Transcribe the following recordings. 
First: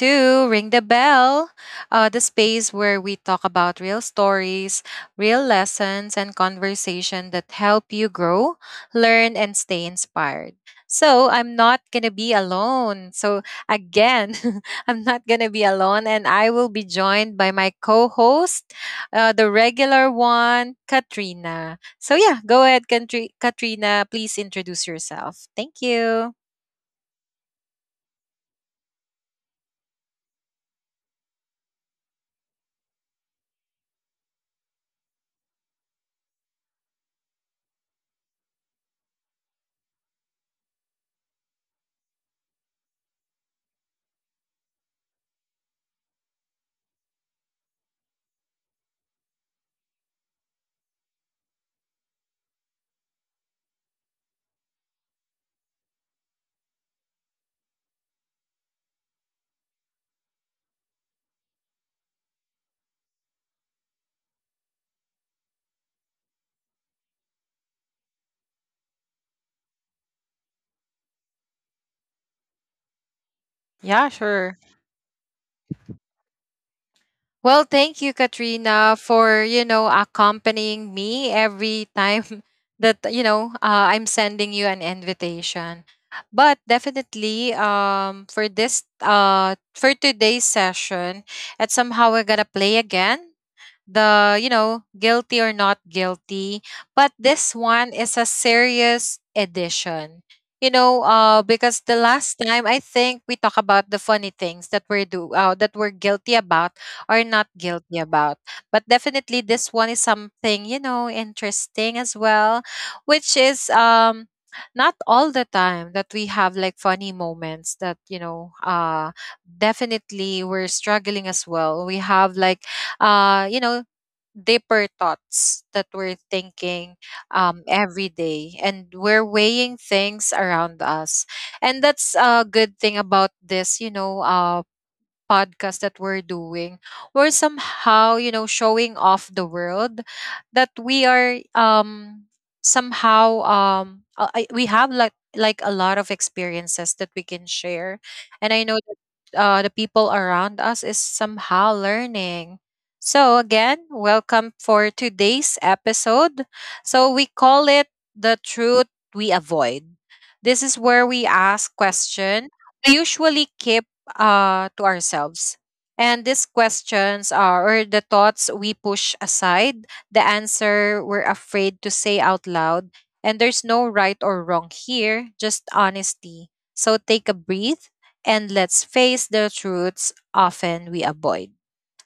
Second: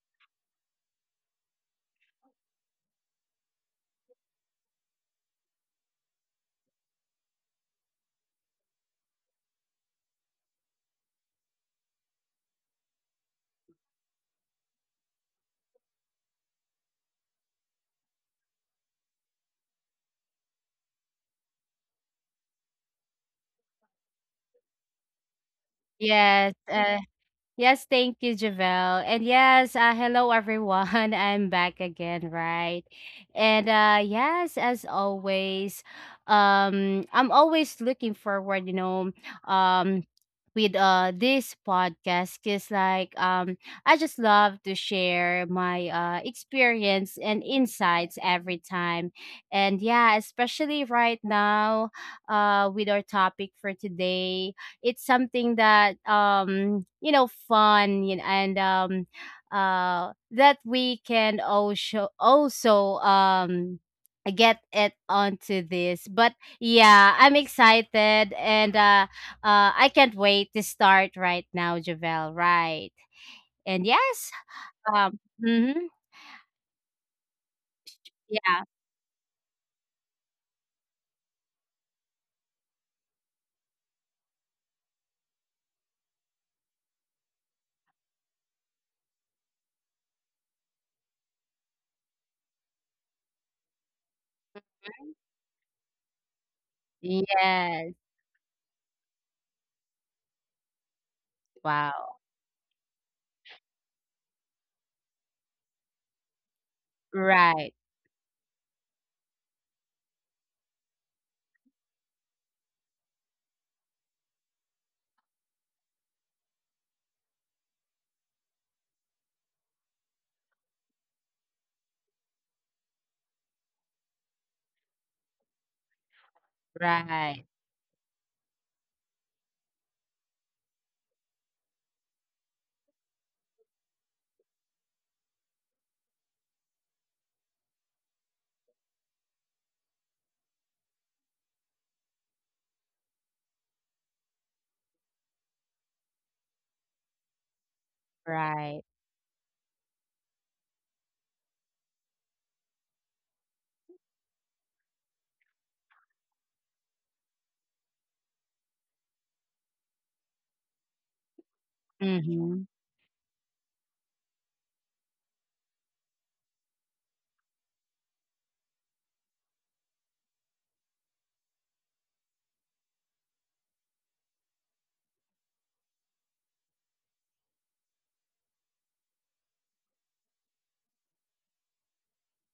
to Ring the Bell, the space where we talk about real stories, real lessons, and conversation that help you grow, learn, and stay inspired. So I'm not going to be alone. So again, I'm not going to be alone, and I will be joined by my co host, the regular one, Katrina. So yeah, go ahead, Katrina. Please introduce yourself. Thank you. Yes, yes, thank you, Javelle. And yes, hello everyone. I'm back again, right? And yes, as always, I'm always looking forward, um with this podcast because I just love to share my experience and insights every time. And yeah, especially right now with our topic for today, it's something that you know, fun, you know, and that we can also get it onto this. But yeah, I'm excited and I can't wait to start right now, Javel, right? And yes, Yeah, sure. Hmm. Well, thank you, Yeah. Katrina, for accompanying me every time that I'm sending you an invitation. But definitely, for this for today's session, at somehow we're gonna play again the guilty or not guilty, but Yes. this one is a serious edition, Wow. because the last time I think we talk about the funny things that we're do that we're guilty about or Right. not guilty about. But definitely this one is something, you know, interesting as well, which is not all the time that we have like funny moments, that definitely we're struggling as well. We have like, you know, deeper thoughts that we're Right. thinking every day, and we're weighing things around us. And that's a good thing about this podcast that we're doing. We're somehow, you know, showing off the world that we are somehow, we have like a lot of experiences that we can share. Right. And I know that the people around us is somehow learning. So again, welcome for today's episode. So we call it the truth we avoid. This is where we ask Mm-hmm, question we usually keep to ourselves. And these questions are, or the thoughts we push aside, the answer we're afraid to say out loud. And there's no right or wrong here, just honesty. So take a breath and let's face the truths often we avoid.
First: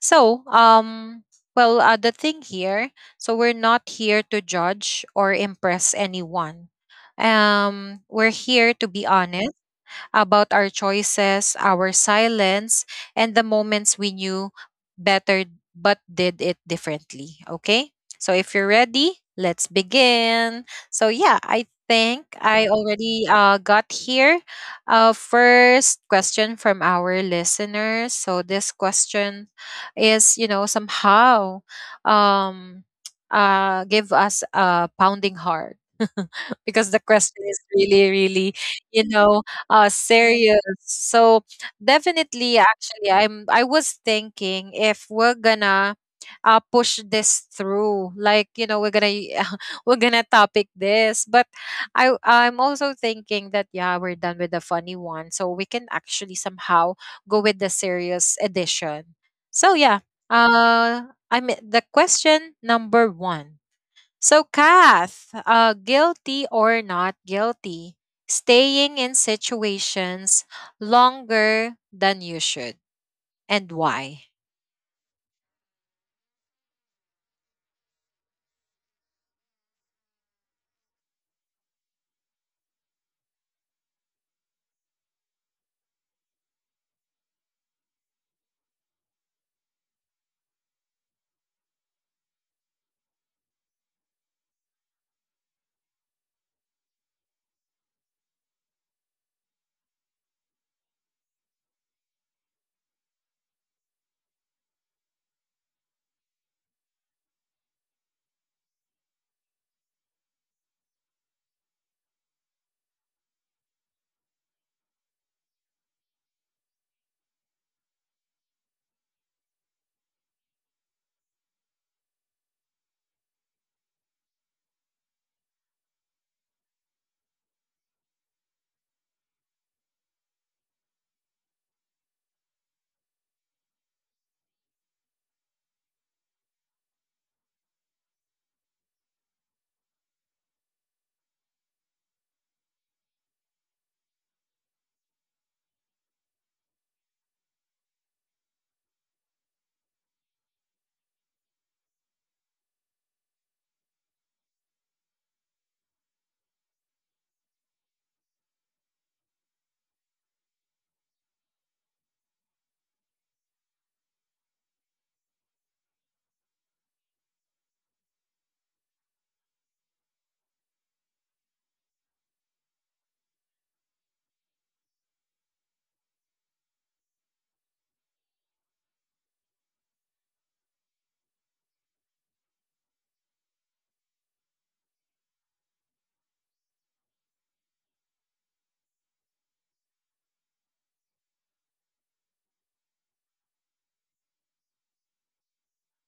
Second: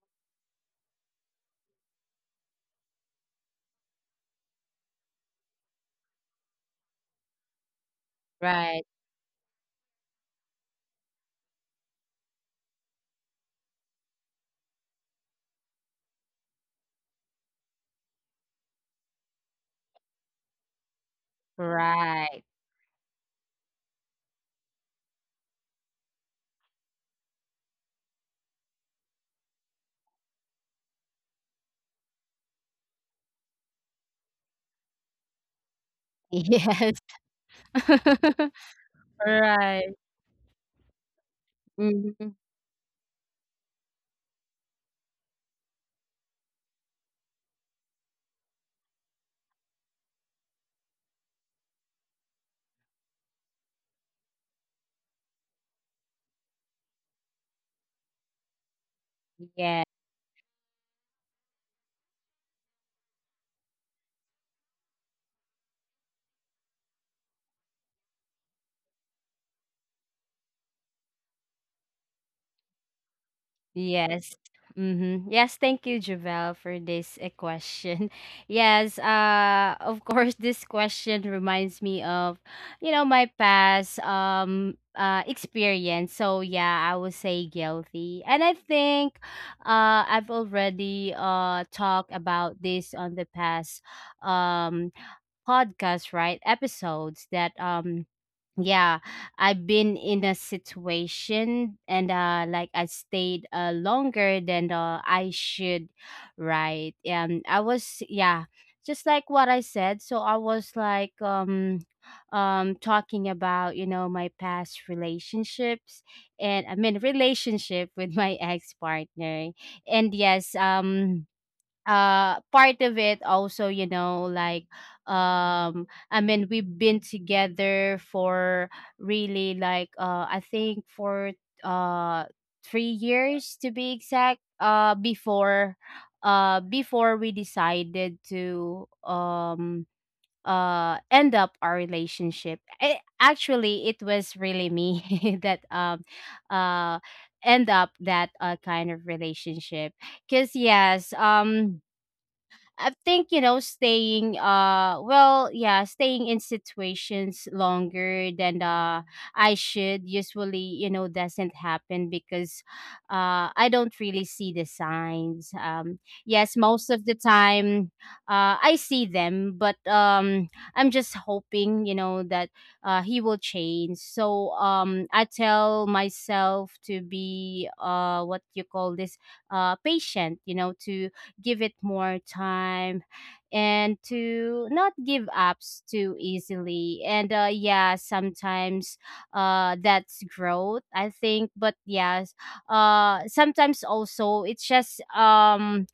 So, the thing here, so we're not here to judge or impress anyone. We're here right. to be honest about our choices, our silence, and the moments we knew better but did it differently. Okay? So if you're ready, let's begin. So yeah, I Right. think I already got here first question from our listeners. So this question is, you know, somehow um, give us a pounding heart Yes. because the question is really, really, you know, Right. Serious. So Mhm. definitely, actually, I was thinking if we're gonna push this through, like, you know, we're gonna we're gonna topic this. But I'm also thinking that yeah, we're done with the funny one, so we can actually somehow go with the serious edition. So yeah, Yeah. uh I mean the question number one. So, Kath, guilty or not guilty, staying in situations longer than you should, and why? Yes. Mm-hmm. Yes, thank you, Javel, for this question. Yes, of course, this question reminds me of, you know, my past experience. So yeah, I would say guilty, and I think, I've already talked about this on the past um podcast, right? Episodes that yeah, I've been in a situation and like I stayed longer than I should, right? And I was, yeah, just like what I said. So I was like talking about, you know, my past relationships, and I mean relationship with my ex partner. And yes, part of it also, you know, um I mean we've been together for really I think for uh 3 years to be exact, before we decided to end up our relationship. Actually, it was really me that uh end up that kind of relationship. Because yes, I think, you know, staying well, yeah, staying in situations longer than I should usually, you know, doesn't happen because I don't really see the signs. Yes, most of the time I see them, but I'm just hoping, you know, that he will change. So I tell myself to be what you call this, patient, you know, to give it more time and to not give up too easily. And yeah, sometimes that's growth, I think. But yes, sometimes also it's just um,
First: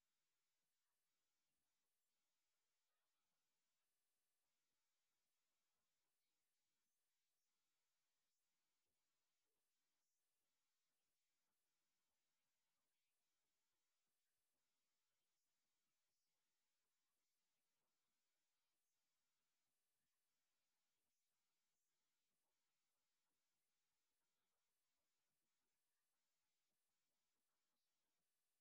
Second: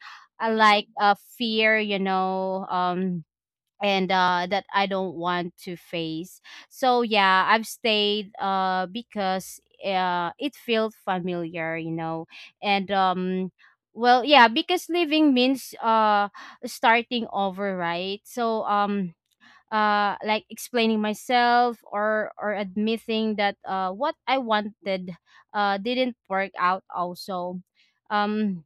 uh, like a fear, you know. And that I don't want to face. So yeah, I've stayed because it felt familiar, you know. And well, yeah, because living means starting over, right? So like explaining myself, or admitting that what I wanted didn't work out also. Um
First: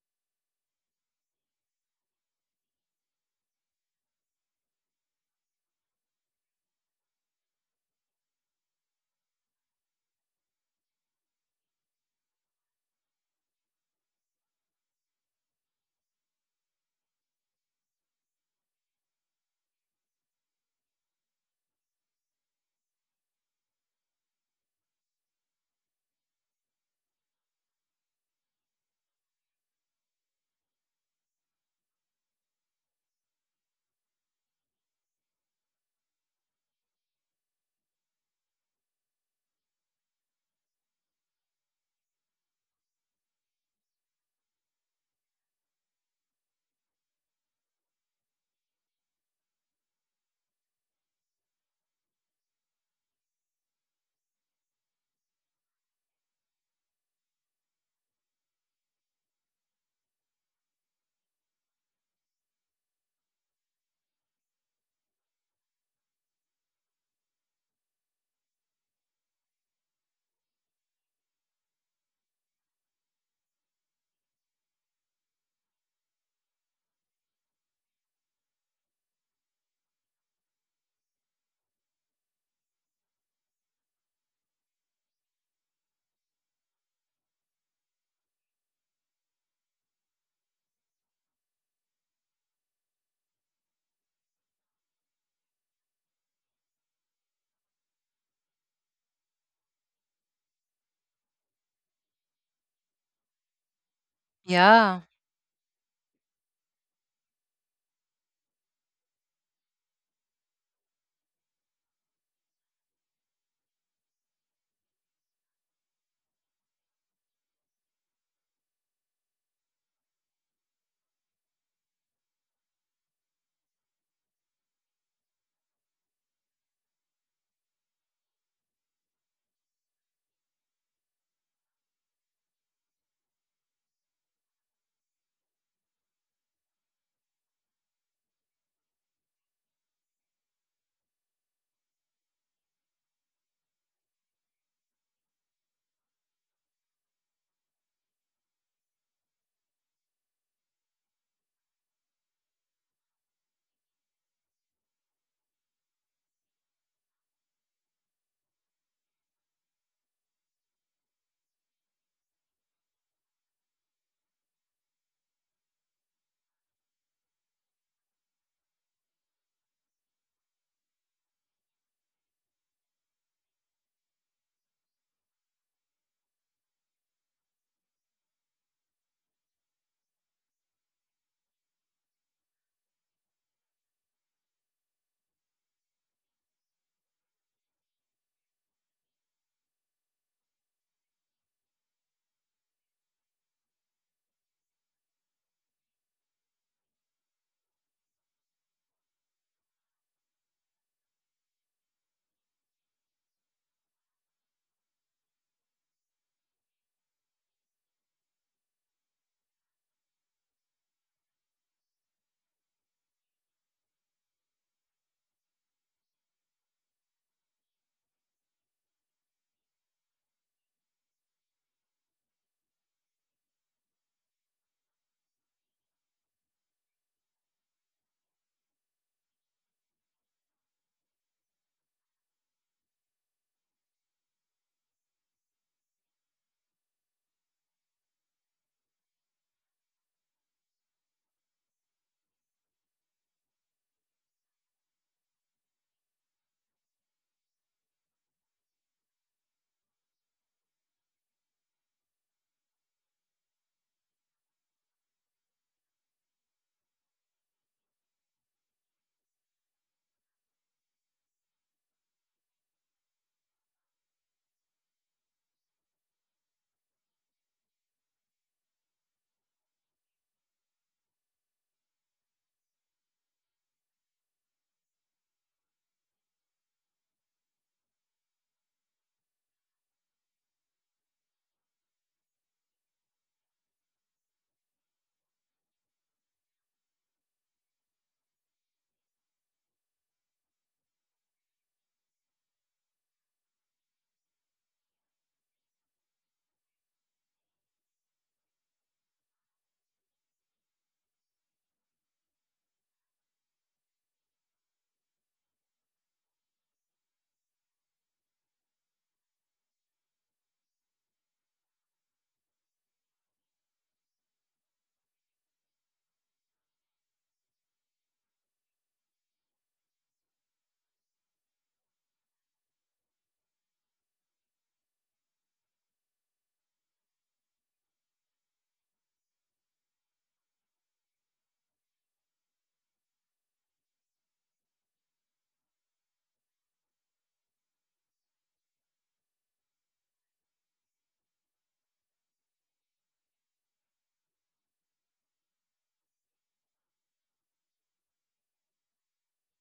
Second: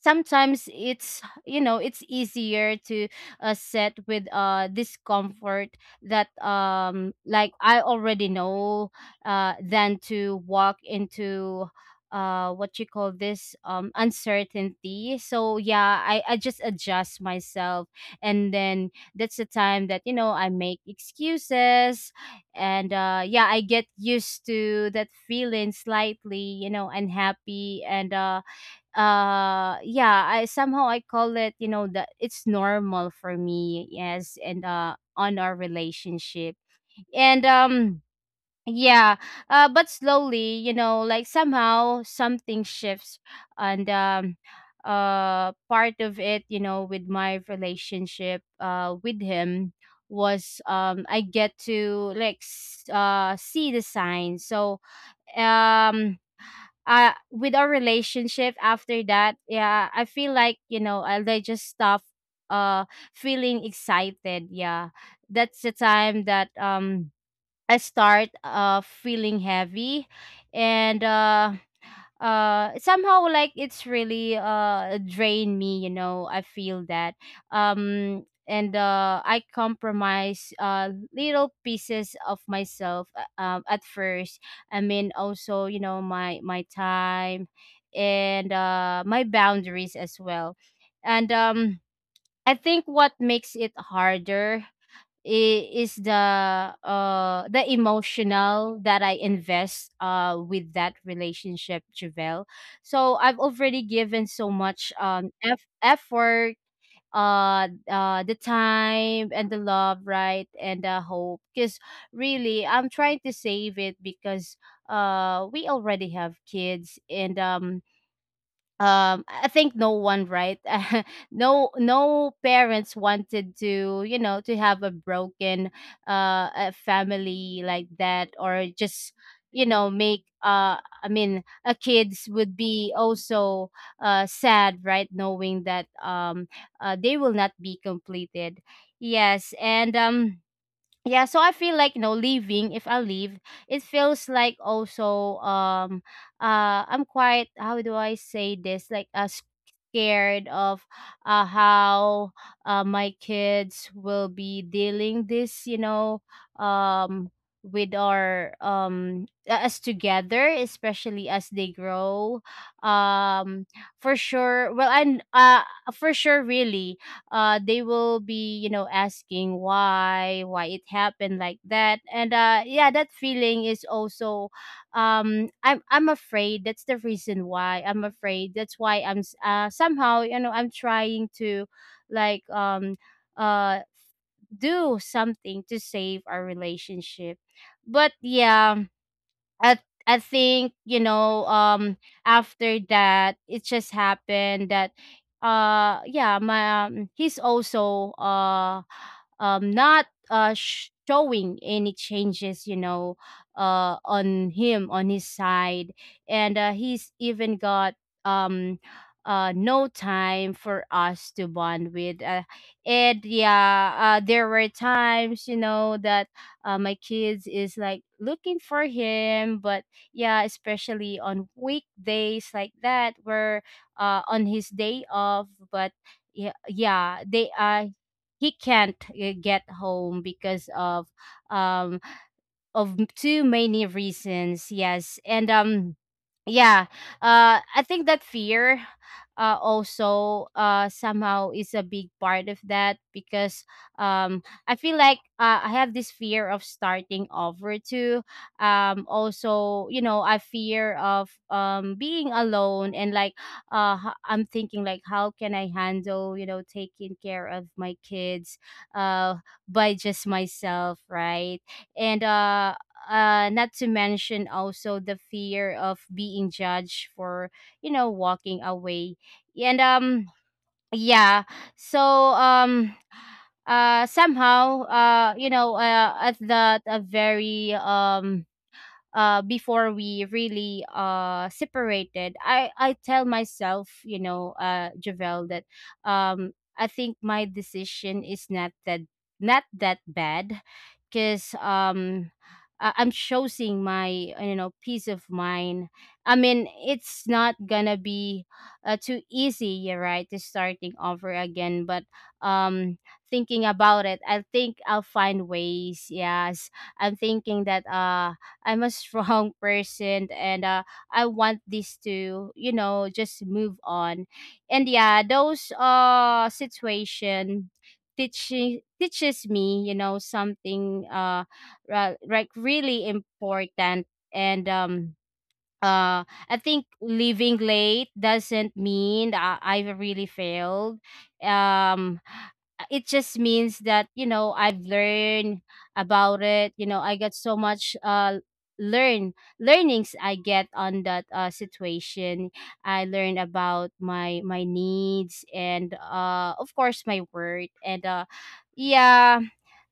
sometimes it's, you know, it's easier to set with discomfort that like I already know than to walk into what you call this, uncertainty. So yeah, I just adjust myself, and then that's the time that, you know, I make excuses. And yeah, I get used to that feeling, slightly, you know, unhappy. And yeah, I somehow, I call it, you know, that it's normal for me. Yes, and on our relationship, and yeah, but slowly, you know, like somehow something shifts. And part of it, you know, with my relationship with him was I get to like see the signs. So um with our relationship after that, yeah, I feel like, you know, I they just stop uh feeling excited. Yeah, that's the time that I start feeling heavy. And somehow, like, it's really drain me, you know, I feel that. And I compromise little pieces of myself, at first. I mean also, you know, my time and my boundaries as well. And I think what makes it harder is the emotional that I invest with that relationship, Javel. So I've already given so much Yeah. Effort, the time and the love, right, and the hope. Because really, I'm trying to save it because we already have kids. And I think no one, right? No, no parents wanted to, you know, to have a broken a family like that. Or just, you know, make I mean a kids would be also sad, right? Knowing that they will not be completed. Yes, and yeah, so I feel like, you know, leaving, if I leave, it feels like also I'm quite, how do I say this, like scared of how my kids will be dealing this, you know, um with our us together, especially as they grow, um for sure. Well, and for sure, really, they will be, you know, asking why it happened like that. And yeah, that feeling is also I'm afraid. That's the reason why I'm afraid, that's why I'm somehow, you know, I'm trying to like um uh do something to save our relationship. But yeah, I I think, you know, after that, it just happened that yeah, my he's also not showing any changes, you know, on him, on his side. And he's even got um no time for us to bond with, and yeah, there were times, you know, that my kids is like looking for him, but yeah, especially on weekdays like that where on his day off. But yeah, yeah they he can't get home because of um too many reasons. Yes, and yeah, I think that fear also somehow is a big part of that. Because um I feel like I have this fear of starting over too. Also, you know, I fear of being alone. And I'm thinking like, how can I handle, you know, taking care of my kids uh by just myself, right? And not to mention also the fear of being judged for, you know, walking away. And yeah, so somehow, you know, at that, a very before we really separated, I tell myself, you know, Javel, that um I think my decision is not that bad. Because I'm choosing my, you know, peace of mind. I mean, it's not gonna be too easy, you're right, to starting over again. But um thinking about it, I think I'll find ways. Yes, I'm thinking that I'm a strong person. And I want this to, you know, just move on. And yeah, those situation teaching teaches me, you know, something like really important. And I think leaving late doesn't mean I've really failed. um it just means that, you know, I've learned about it. You know, I got so much learnings I get on that, situation. I learned about my needs and, of course, my worth. And yeah,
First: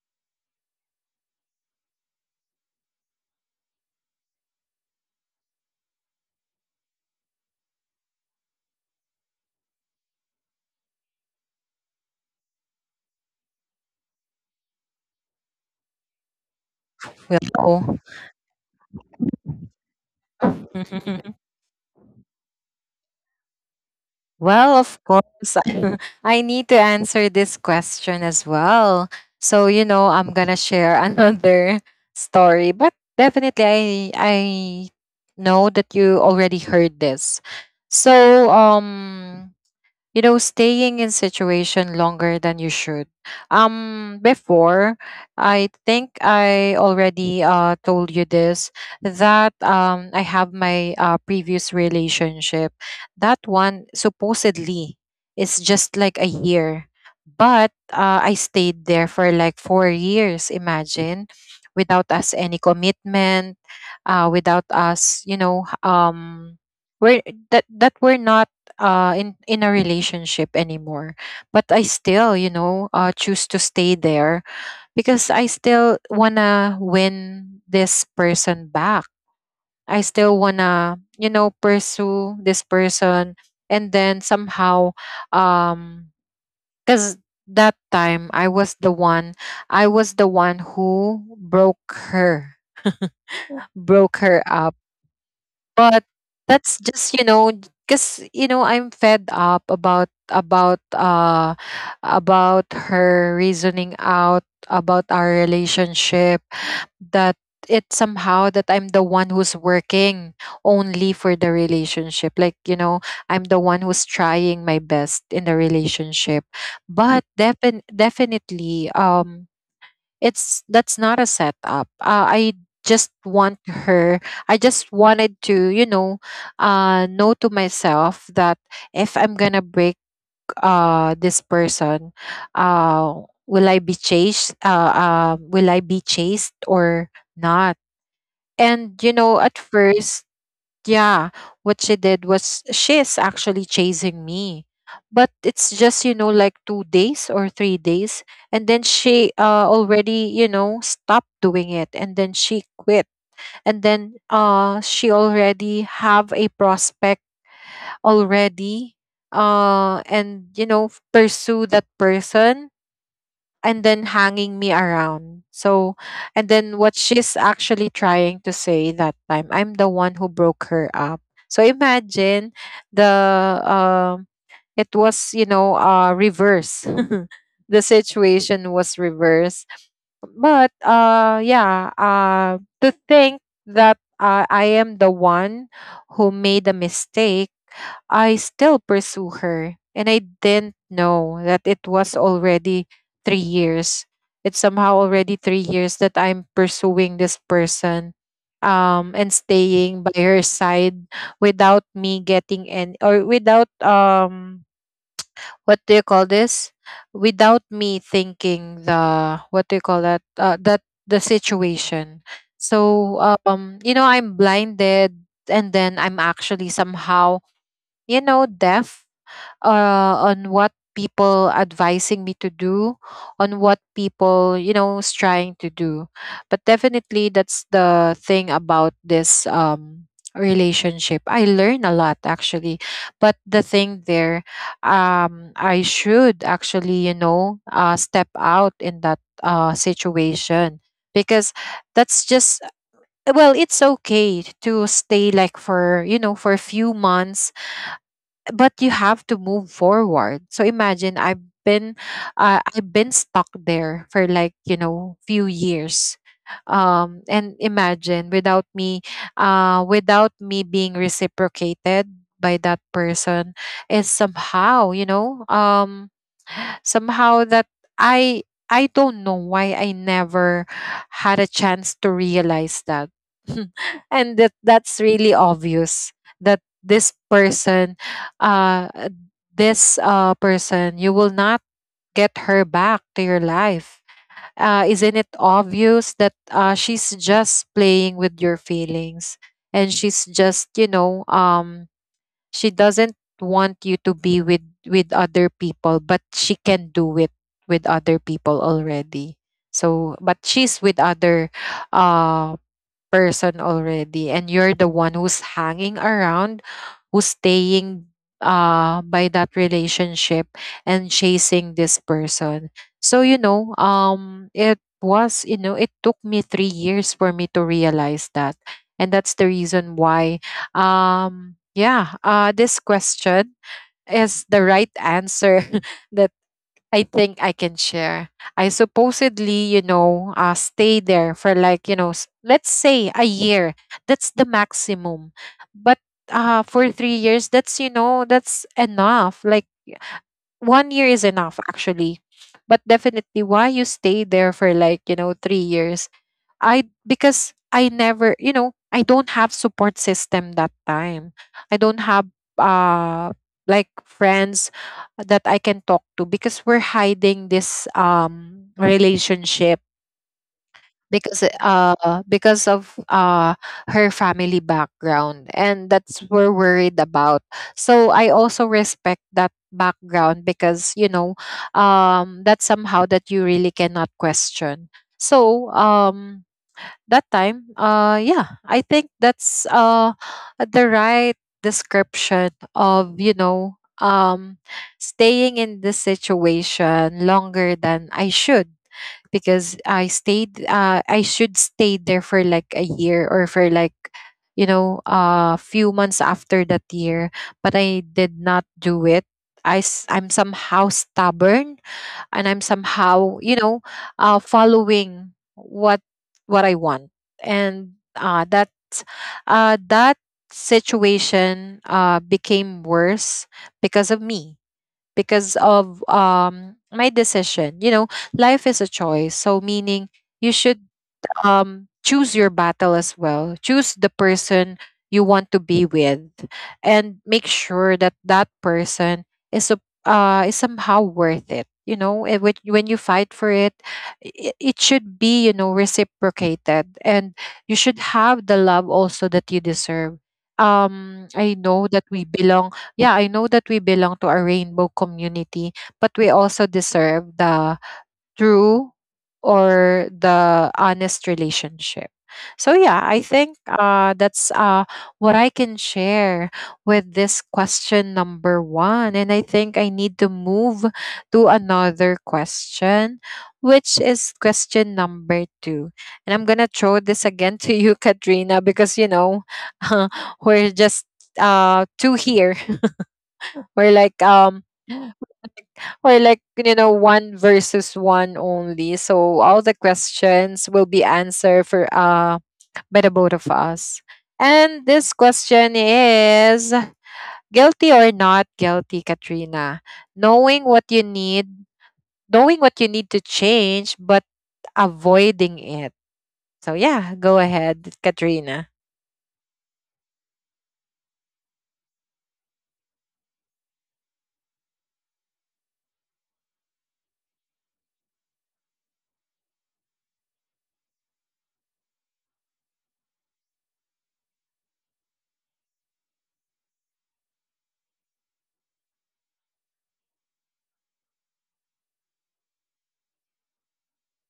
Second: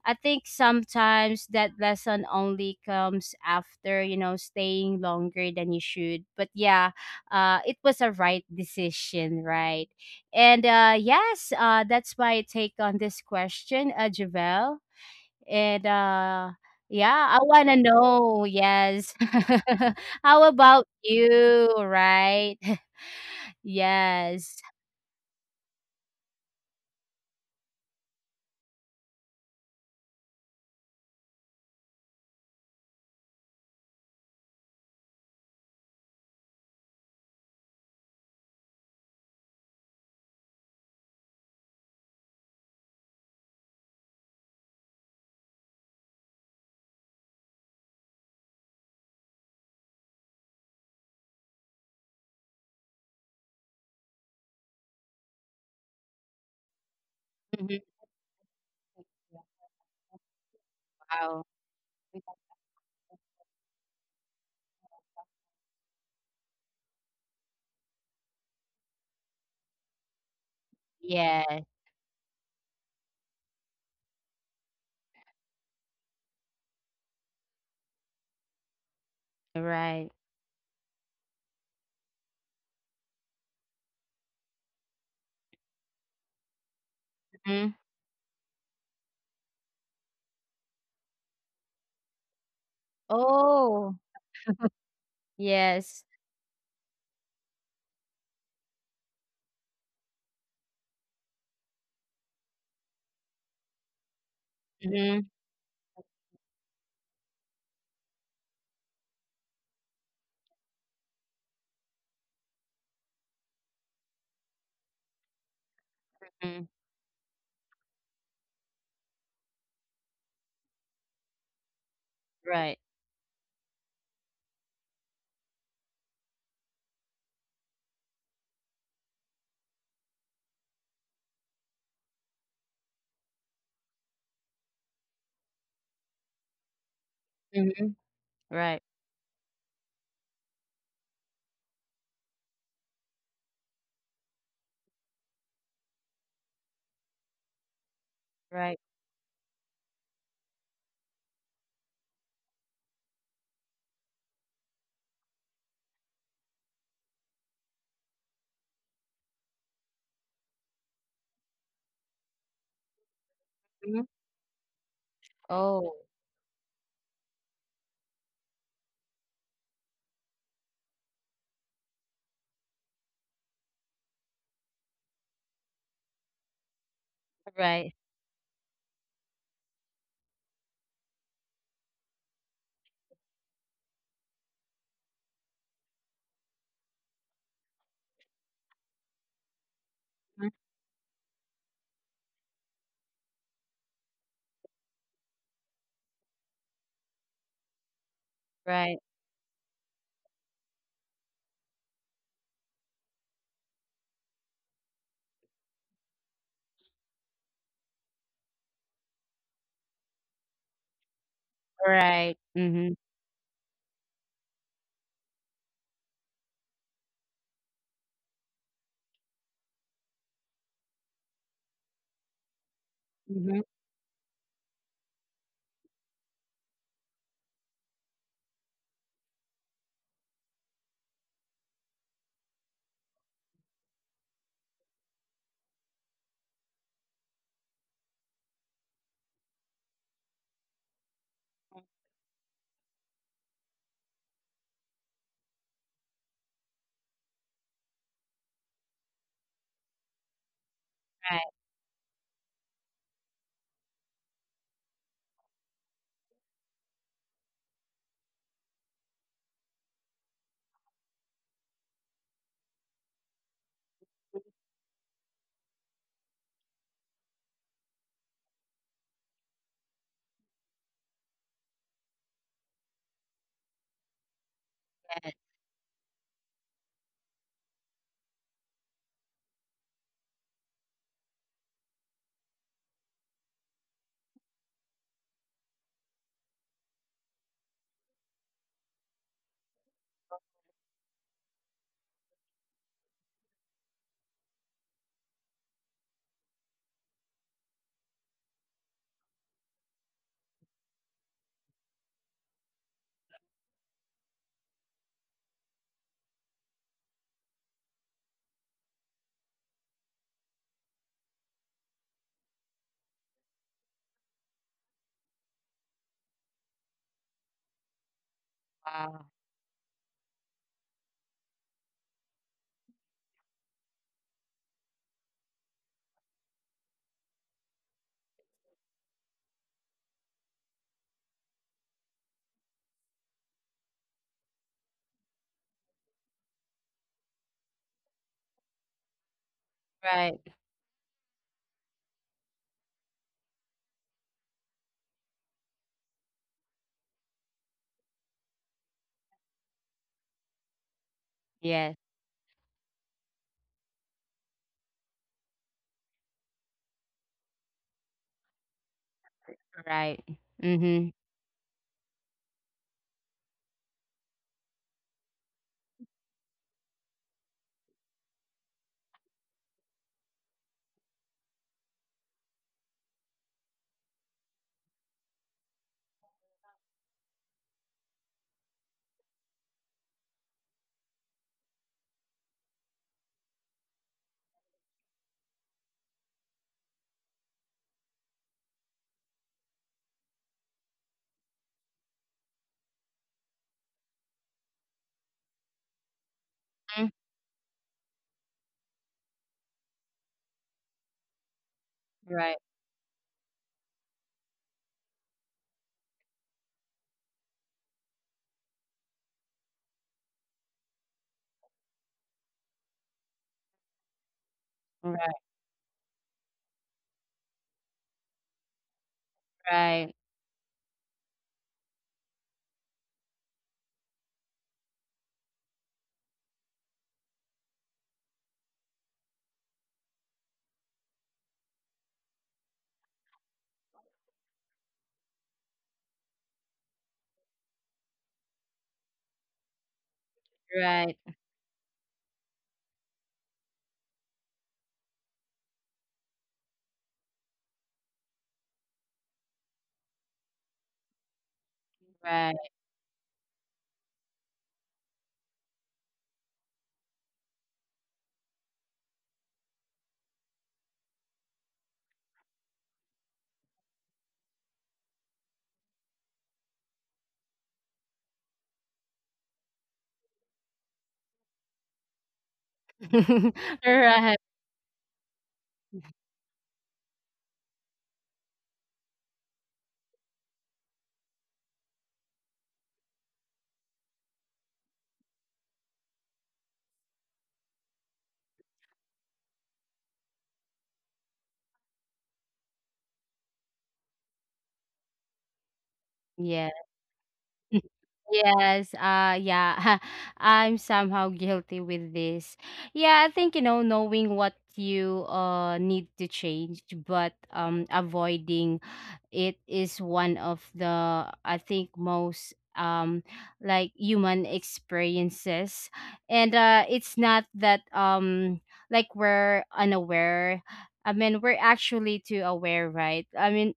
I think sometimes that lesson only comes after, you know, staying longer than you should. But yeah, it was a right decision, right? And yes, that's my take on this question, Javel. And yeah, I want to Well, know, yes. How about you, right? Yes. well, of course, I need to answer this question as well. So, you know, I'm gonna share another story, but definitely I know that you already heard this. So, you know, staying in situation longer than you should, before I think I already told you this, that I have my previous relationship, that one supposedly is just like a year, but Mhm. I stayed there for like 4 years, imagine, Wow. without us any commitment, without us you know h- we're that that we're not in a relationship anymore, but Yes, I still, you know, choose to stay there, because I still wanna win this person back, I right. still wanna, you know, pursue this person. And then somehow, um cuz that Mhm. time I was the one, I was the one who broke her, Oh, broke her out. But yes. that's just, you know, because you know, I'm fed up about her reasoning out about our Mhm, relationship, that it's somehow that I'm the one who's working only for the relationship, like, you know, I'm the one who's trying my best in the relationship. mm, But defin- definitely it's that's not a setup. I just right. want her. I just wanted to, you know to myself that if I'm gonna break this person, uh, will I be chased or not? Mhm, And you right, know, at first, yeah, what she did was she's actually chasing me. But it's just, you know, like 2 days or 3 days. And then right. she already, you know, stopped doing it. And then she quit. And then she already have a prospect already. And, you know, pursue that person and then Mhm. hanging me around. So, Oh, and then what she's actually trying to say that time, I'm the one who broke her up. So imagine the it was, you know, reverse. The right. situation was reverse. But to think that I am the one who made a mistake, I still pursue her. And I Mhm, didn't know that it was already 3 years. It's somehow already 3 years that I'm pursuing this person, right, and staying by her side, without me getting any, or without what do you call this? Without me thinking the what do you call that? The situation. right. So, Mhm, you know, I'm blinded, and then I'm actually somehow, you know, deaf on what people advising me to do, on what mhm, people you know is trying to do. But definitely that's the thing about this relationship, I learn a lot actually. But the thing there, I should actually, you know, step out in that situation, because that's just, well, it's okay to stay like for, you know, for a few months, but you have to move forward. So imagine I've right, been, I've been stuck there for like, you know, few years, and imagine without me, without me being reciprocated by that person, is somehow, you know, somehow that I I don't know why I never had a chance to realize that. And that that's really yes, obvious that this person, uh this person, you will not get her back to your life. Uh, isn't it obvious that she's just playing with your feelings, and she's just, you know, she doesn't want you to be with other people, but she can do it with other people already. So, but she's with other uh person already, and you're the one who's hanging around, who's staying by that relationship and chasing this person. So you know, it was, you know, it took me 3 years for me to realize that. And wow, that's the reason why, yeah this question is the right answer that I think I can share. I supposedly, you know, stay there for like, you know, let's say a year. That's the maximum. But for 3 years, that's, you know, that's enough. Like right, 1 year is enough, actually. But definitely, why you stay there for like, you know, 3 years? I because I never, you know, I don't have support system that time. I don't have yes, uh like friends that I can talk to, because we're hiding this relationship, right. because Mhm, because of her family background, and that's we're worried about. So I also respect that background, because, you know, that's somehow that you really cannot question. So that time, yeah, I think that's the right description of, you know, staying in this situation longer than I should, because I should stay there for like a year, or for like, you know, a few months after that year, mm, but I did not do it. I'm somehow stubborn, and I'm right, somehow, you know, following what I want. And that situation became worse because of me, because right, of, my decision, you know, life is a choice, so meaning you right, should, choose your battle as well. Choose the person you want to be with, and make sure that that person is is somehow worth it. You know, eh, when you fight for it, it should be, you know, reciprocated, and you should have the love also that you deserve. I right, know that we belong. Yeah, I know that we belong to a rainbow community, but we also deserve the true or the honest relationship. So yeah, right. I think that's what I can share with this question number one. And I think I need to move to another question, which is question number two. And I'm gonna throw this again to you, Katrina, because you know we're just two here or like um Right. or like you know one versus one only, so all the questions will be answered for by the both of us. And this question is guilty or not guilty, Katrina? Knowing what you need, to change but avoiding it. So yeah, Yes. go ahead, Katrina. Yes, yeah. I'm somehow guilty with this. Yeah, I think, you know, knowing what you need to change but avoiding it is one of the, I think, most like human experiences. And it's not that like we're unaware. I mean, we're actually too aware, right? I mean,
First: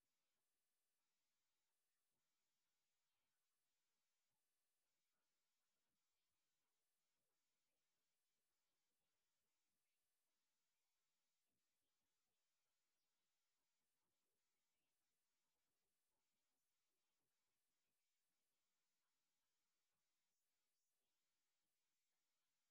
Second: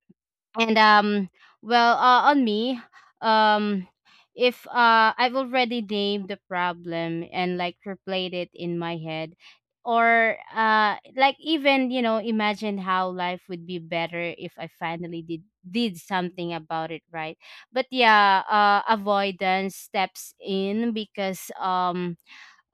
and well, on me, um if I've already named the problem and like replayed it in my head, or like even, you know, imagine how life would be better if I finally did something about it, right? But yeah, avoidance steps in because um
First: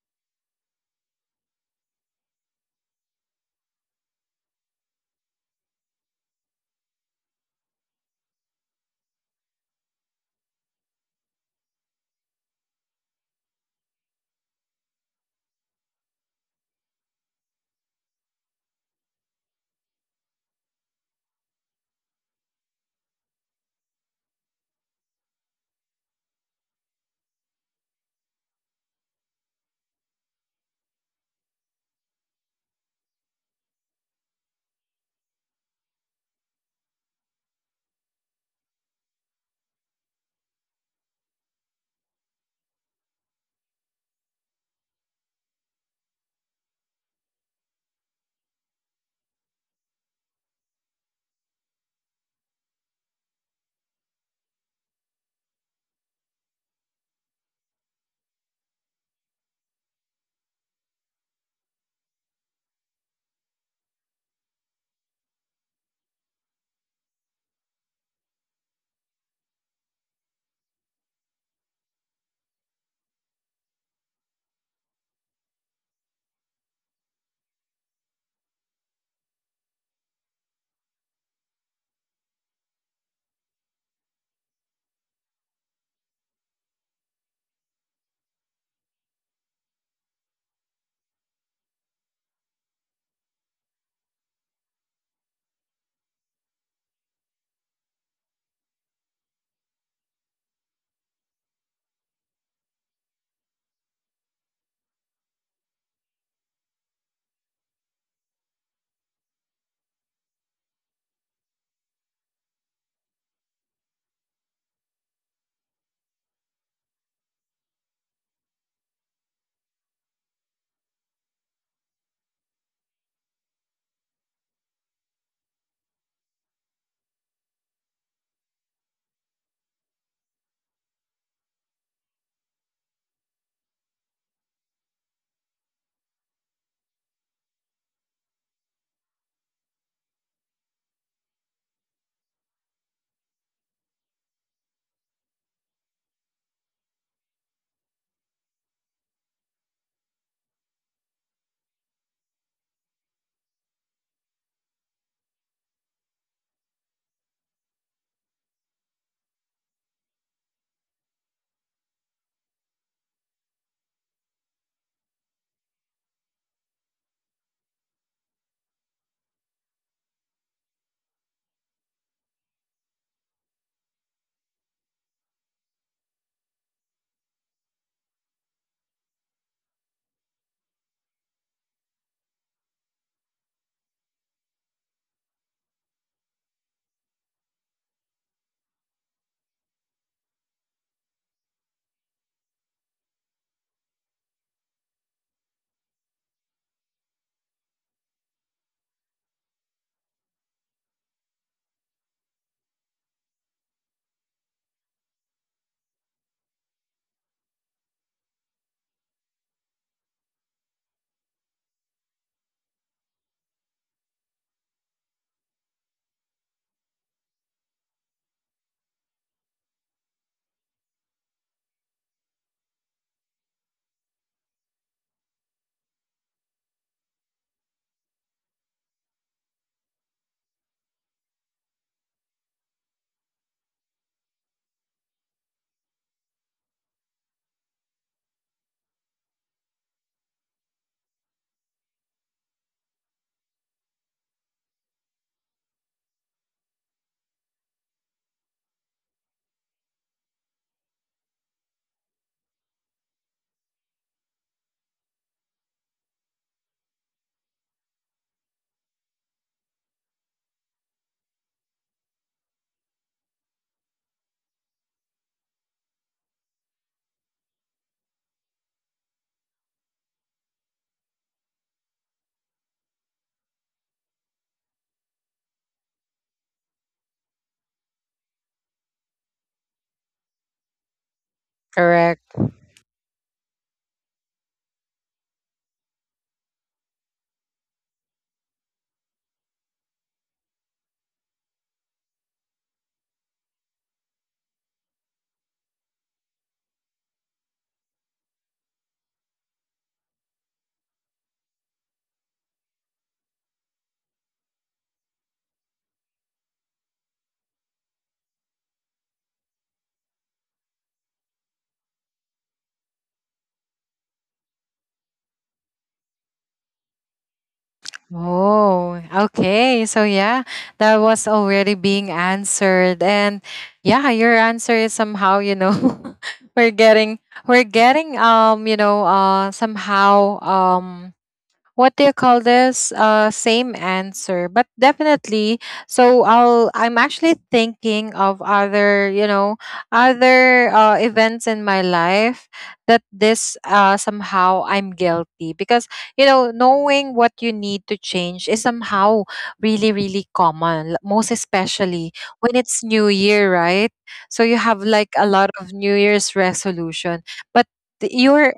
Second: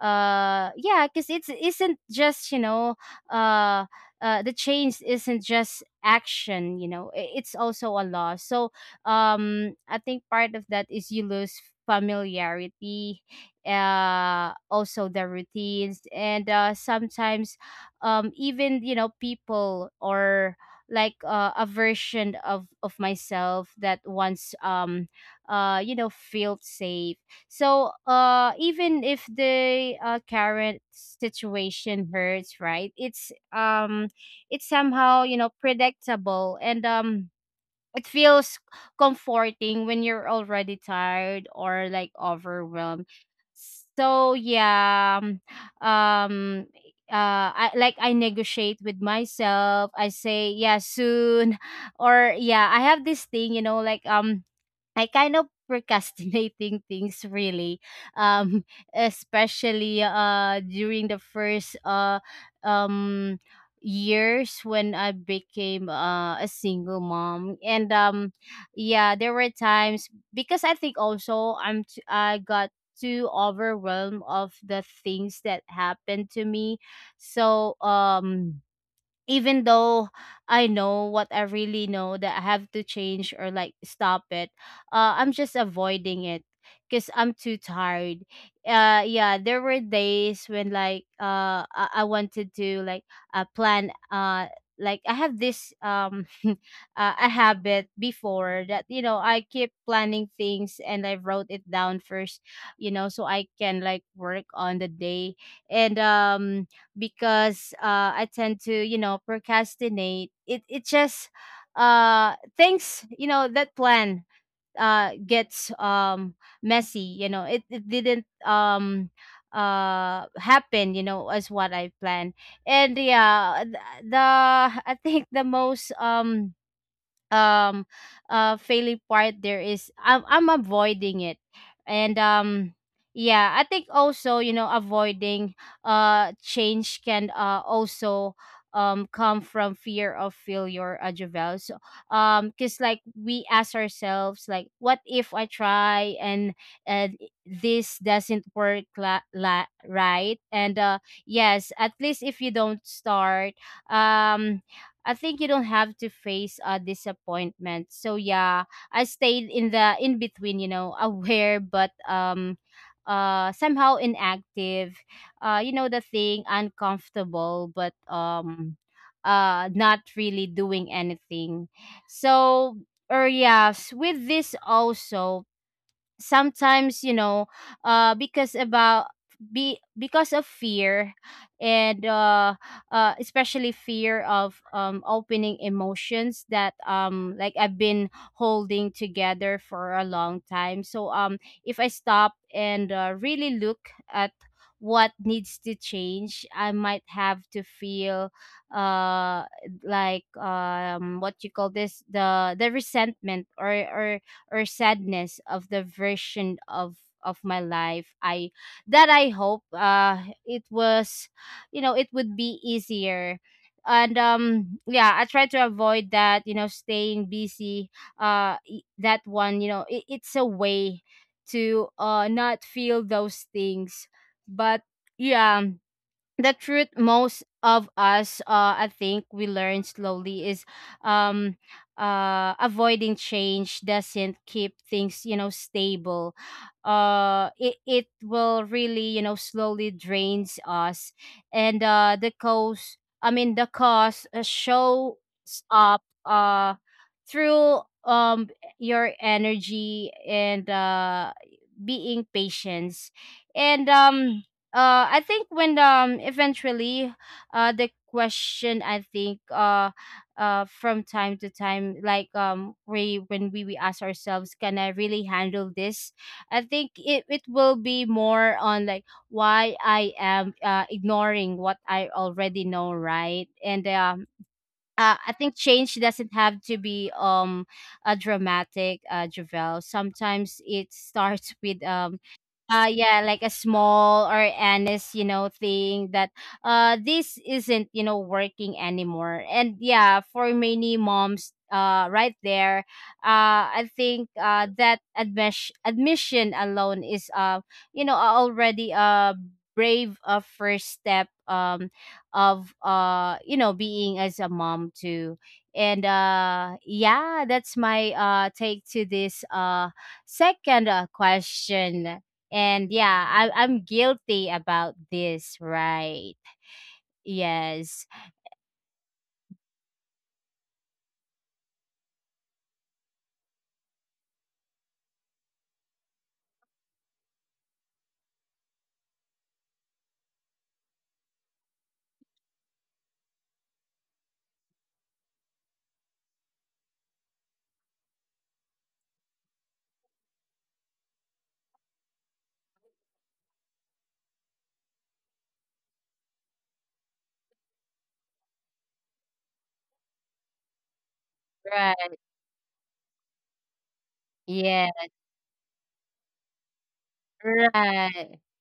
uh yeah, because it's isn't just, you know, uh the change isn't just action, you know, it's also a loss. So I think part of that is you lose familiarity, also the routines, and sometimes even, you know, people, or like a version of myself that once you know, felt safe. So, even if the current situation hurts, right? It's somehow, you know, predictable, and it feels comforting when you're already tired or like overwhelmed. So yeah, um, I like, I negotiate with myself. I say, yeah, soon, or yeah, I have this thing, you know, like I kind of procrastinating things really. um Especially during the first um years when I became, a single mom. And yeah, there were times because I think also, I got too overwhelmed of the things that happened to me. So even though I know what I really know that I have to change or like stop it, I'm just avoiding it because I'm too tired. Yeah, there were days when like I wanted to like plan. Like I have this a habit before that, you know, I keep planning things, and I wrote it down first, you know, so I can like work on the day. And because, I tend to, you know, procrastinate. It just, things, you know, that plan gets, messy, you know. It didn't, happen, you know, as what I planned. And yeah, the, I think, the most um failing part there is I'm avoiding it. And yeah, I think also, you know, avoiding change can also come from fear of failure, Javel. So because, like, we ask ourselves, like, what if I try, and this doesn't work, right? And yes, at least if you don't start, um I think, you don't have to face a disappointment. So yeah, I stayed in the in between, you know, aware but somehow inactive. You know, the thing uncomfortable but not really doing anything. So or yes, with this also sometimes, you know, because about, be because of fear, and especially fear of opening emotions that, like, I've been holding together for a long time. So if I stop and, really look at what needs to change, I might have to feel uh like, what you call this, the resentment or sadness of the version of my life I that I hope it was, you know, it would be easier. And yeah, I try to avoid that, you know, staying busy. That one, you know, it's a way to not feel those things. But yeah, the truth most of us, I think, we learn slowly is, um avoiding change doesn't keep things, you know, stable. It will really, you know, slowly drains us. And the cost, I mean, the cost, shows up through your energy and being patience. And I think when, eventually, the question, I think, from time to time, like, we, when we ask ourselves, can I really handle this? I think it will be more on like, why I am ignoring what I already know, right? And I think change doesn't have to be, a dramatic, Javel. Sometimes it starts with Correct. Yeah, like a small or honest, you know, thing that, this isn't, you know, working anymore. And yeah, for many moms, right there, I think, that admission alone is, you know, already a brave, first step of, you know, being as a mom too. And yeah, that's my take to this second, question. And yeah, I'm guilty about this, right? Yes. Oh, okay. So yeah, that was already being answered. And yeah, your answer is somehow, you know, we're getting we're getting you know, somehow what do you call this, same answer, but definitely. So I'm actually thinking of other, you know, other events in my life that this somehow I'm guilty, because you know knowing what you need to change is somehow really, really common, most especially Right. when it's New Year, right? So you have Yeah. like a lot of New Year's resolution, but th- Right. your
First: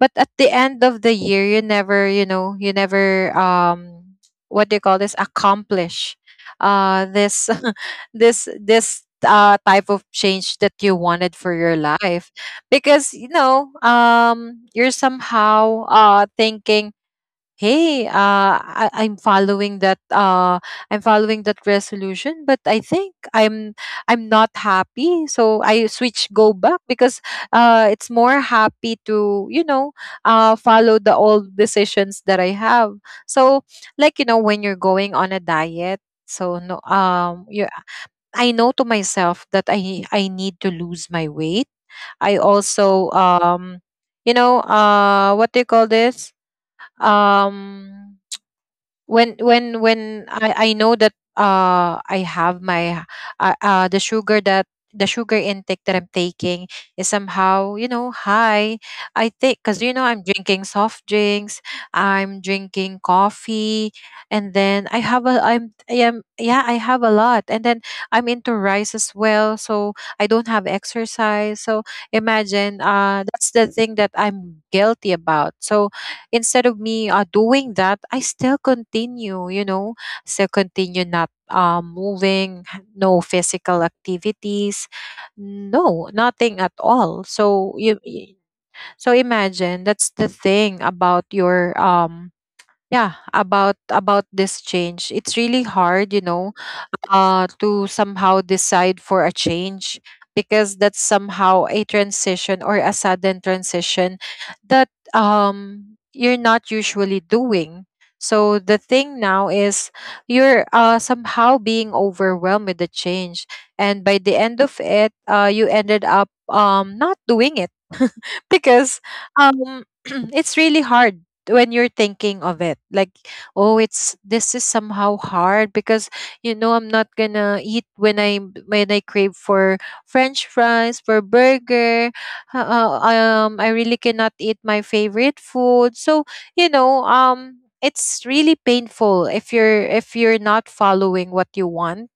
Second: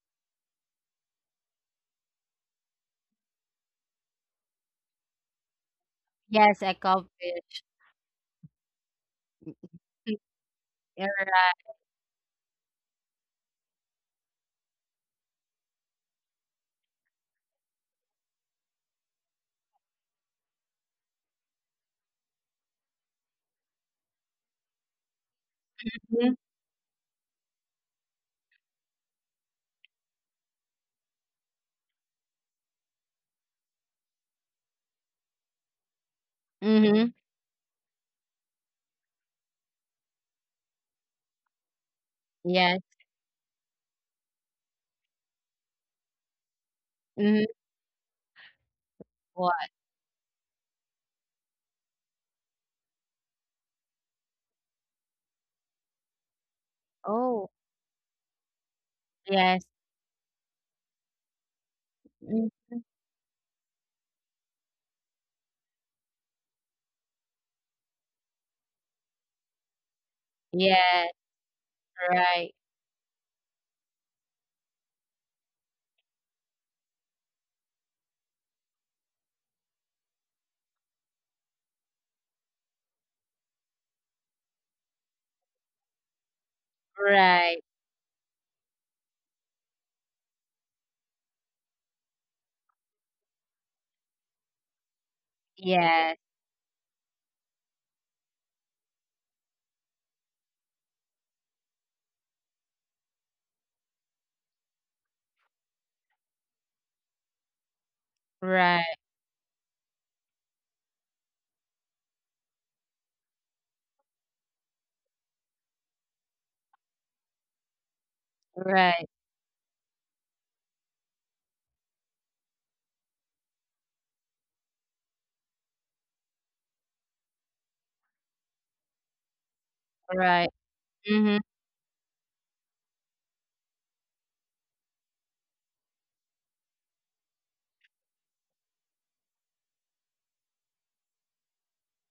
but at the end of the year you never, you know, you never what do you call this, accomplish Yes. This Accomplished. this type of change that you wanted Right. for your life, because you know you're somehow thinking, hey, I'm following that I'm following that resolution, but I think I'm not happy, so I switch, Mm-hmm. go back, because it's more happy to, you know, follow the old decisions that I have. So, like, you know, when you're going on a diet, so no, Mm-hmm. You, I know to myself that I need to lose my weight. I Yes. also you know, what do you call this, Mm-hmm. um when What? when when I, I know that I have my uh, uh the sugar that the sugar intake that I'm taking is Oh. somehow, you know, high. I think Yes. because you know I'm drinking soft drinks, I'm Mm-hmm. drinking coffee, and then I have a, I am, yeah, I have a lot, and then I'm into rice as well, so I don't have Yes. exercise. So Right. imagine, that's the thing that I'm guilty about. So instead of me doing that, I still continue, you know, still continue not moving, no physical activities, no, nothing at all. Right. So you, so imagine, that's the thing about your yeah, about this change. It's really hard, Yes. you know, to somehow decide for a change, because that's somehow a transition, or a sudden transition that you're not usually doing. So the Right. thing now is, you're somehow being overwhelmed with the change, and by the end of it, you ended up not doing it, because Right, um, it's really hard when you're thinking of it. Like, oh, it's this is somehow hard, because you know, I'm not gonna eat when I, when I crave for French right. fries, for Mm Mhm. burger. I really cannot eat my favorite food. So you know, it's really painful if you're, if you're not following what you want,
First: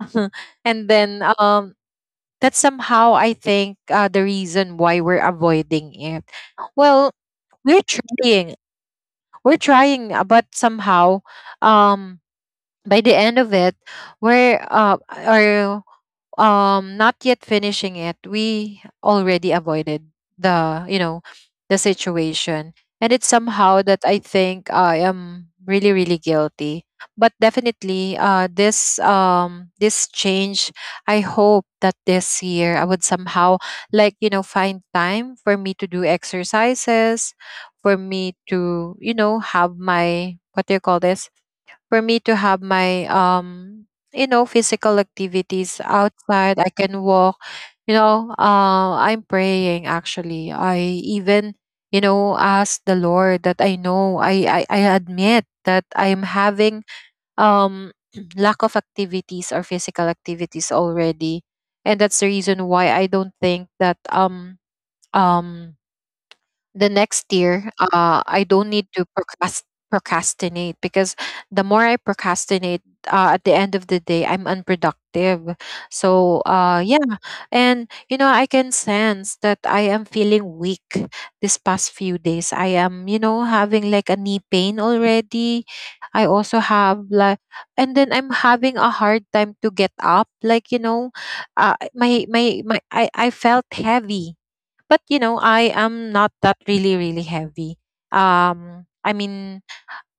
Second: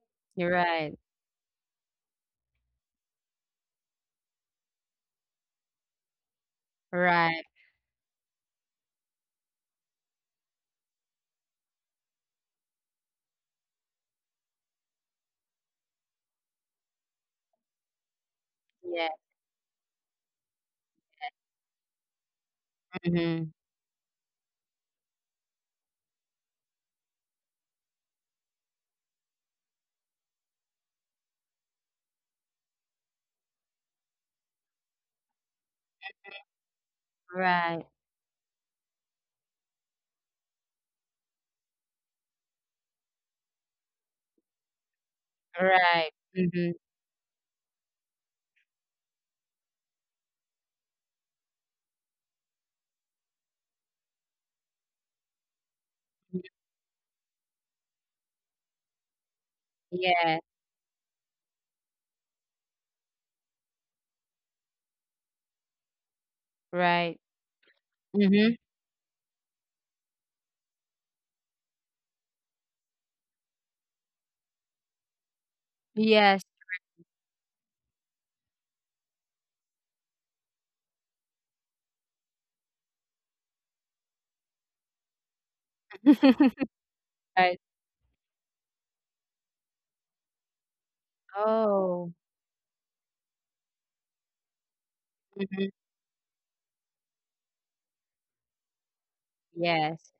You're and right. then that's somehow, I think, the reason why we're avoiding it. Well, Right. we're trying, we're trying, but somehow, um, by the end of it, we're are not yet finishing it. We Yeah. already avoided the, you know, the situation, Mm and it's Mhm. somehow that, I think, I am really, really guilty. But definitely, this this change, I hope that this year I would somehow, like, you know, find time for me to do exercises, Right. for me to, you know, have my, what do you call this, for me to have my you know physical activities Right. Mm outside. I mhm. can walk, you know. I'm praying actually, I even, you know, ask the Lord that I know, I admit that I'm having um lack of activities or physical Yeah. activities already, and that's the reason why I don't think that um the Right. next year, Mm I Mhm. don't need to procrastinate, because the more I procrastinate, at the end of the day I'm unproductive. Yes. So yeah. And you know I can sense that I am feeling weak. This past few days I am, you know, having like a knee pain already. I also have like, Right. and then I'm having a hard time to get up, like, you know, uh, Oh. my my my I, I felt heavy, but you know Mm Mhm. I am not that really, really heavy. I mean, Yes.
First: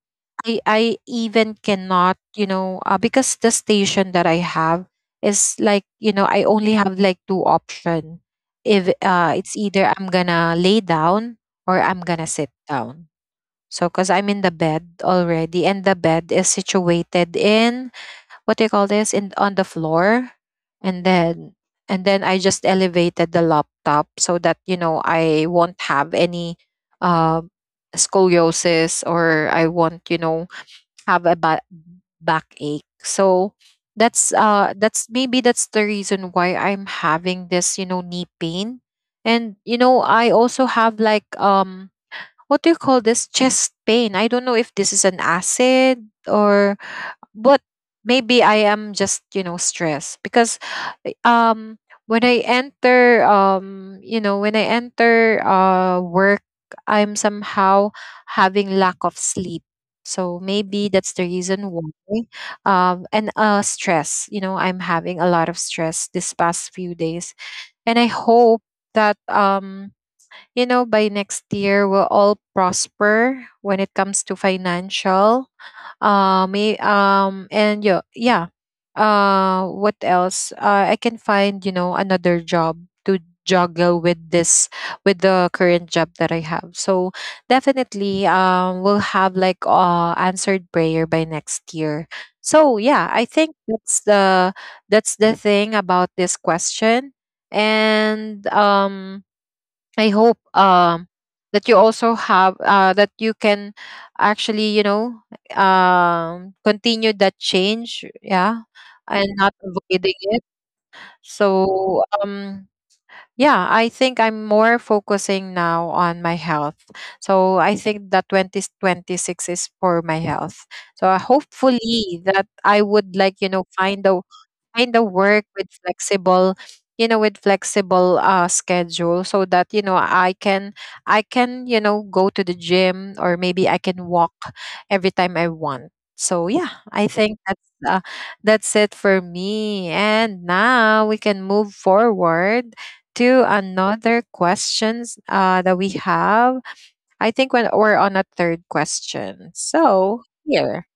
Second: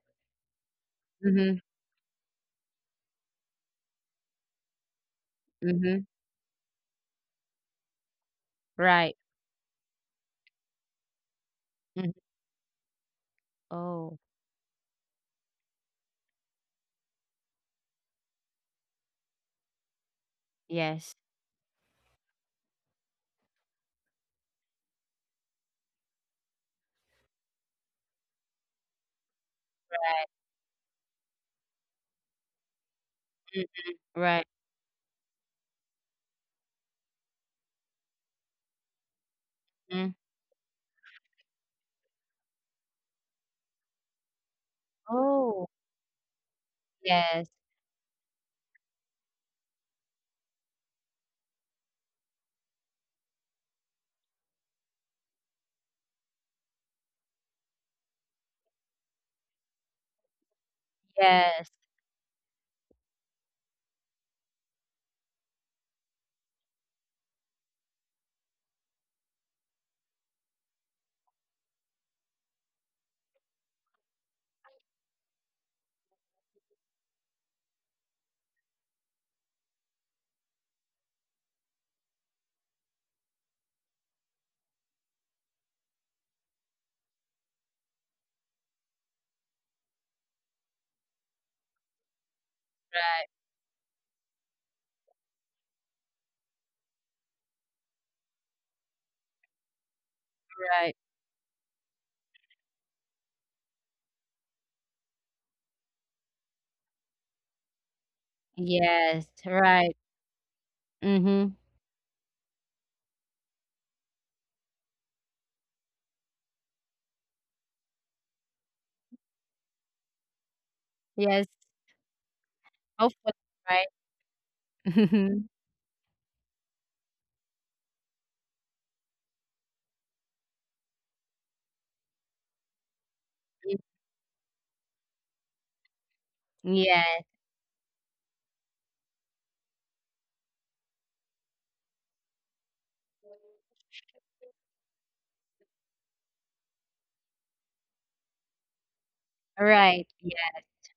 I Mm even Mhm. cannot, you know, because the station that I have is, Mm like, Mhm. you know, I only have like two option. If Right. It's either I'm gonna lay down or I'm Mhm. gonna sit down. So, because Oh. I'm in the bed already, and the bed is situated in, what do you call this, in on the floor, and Yes. then, I just elevated the laptop, so that you know I won't have any uh, scoliosis, or I won't, you Right. know, have a backache. So Mm. Right. That's maybe that's the reason why I'm having this, you know, knee pain. And you know Mm. I also have like what do you call this, chest pain. I don't know if this is an Oh. acid or, Yes. but maybe I am just, you know, stressed, because um when I enter you know, when I enter work, I'm somehow having lack of sleep, so maybe that's the Yes. reason why. And stress, you know, I'm having a lot of stress this past few days, and I hope that you know, by next year, we'll all prosper when it comes to financial. And yeah, yeah. What else? I can find, you know, another job to juggle with this, with the current job that I have. So definitely, we'll have like answered prayer by next year. So yeah, I Right. think that's the, that's the thing about this question. And I hope Right. That you also have that you can actually, you know, continue that change, yeah, Yes. and not Right. avoiding it. Mm Mhm. So yeah, I think I'm more focusing now on my health. So I think that 2026 is for my health. So Yes. hopefully that I would, Hopefully. like, you know, Right. find a kind of Mhm. work with flexible, you know, with flexible schedule, so that you know I can, I can, you know, go to the gym, or maybe I can walk every time I want. So yeah, I Yes. think that's it for me, and now we can move forward to another questions, that we have. I think when we're on a third question, Right. so Yeah. here,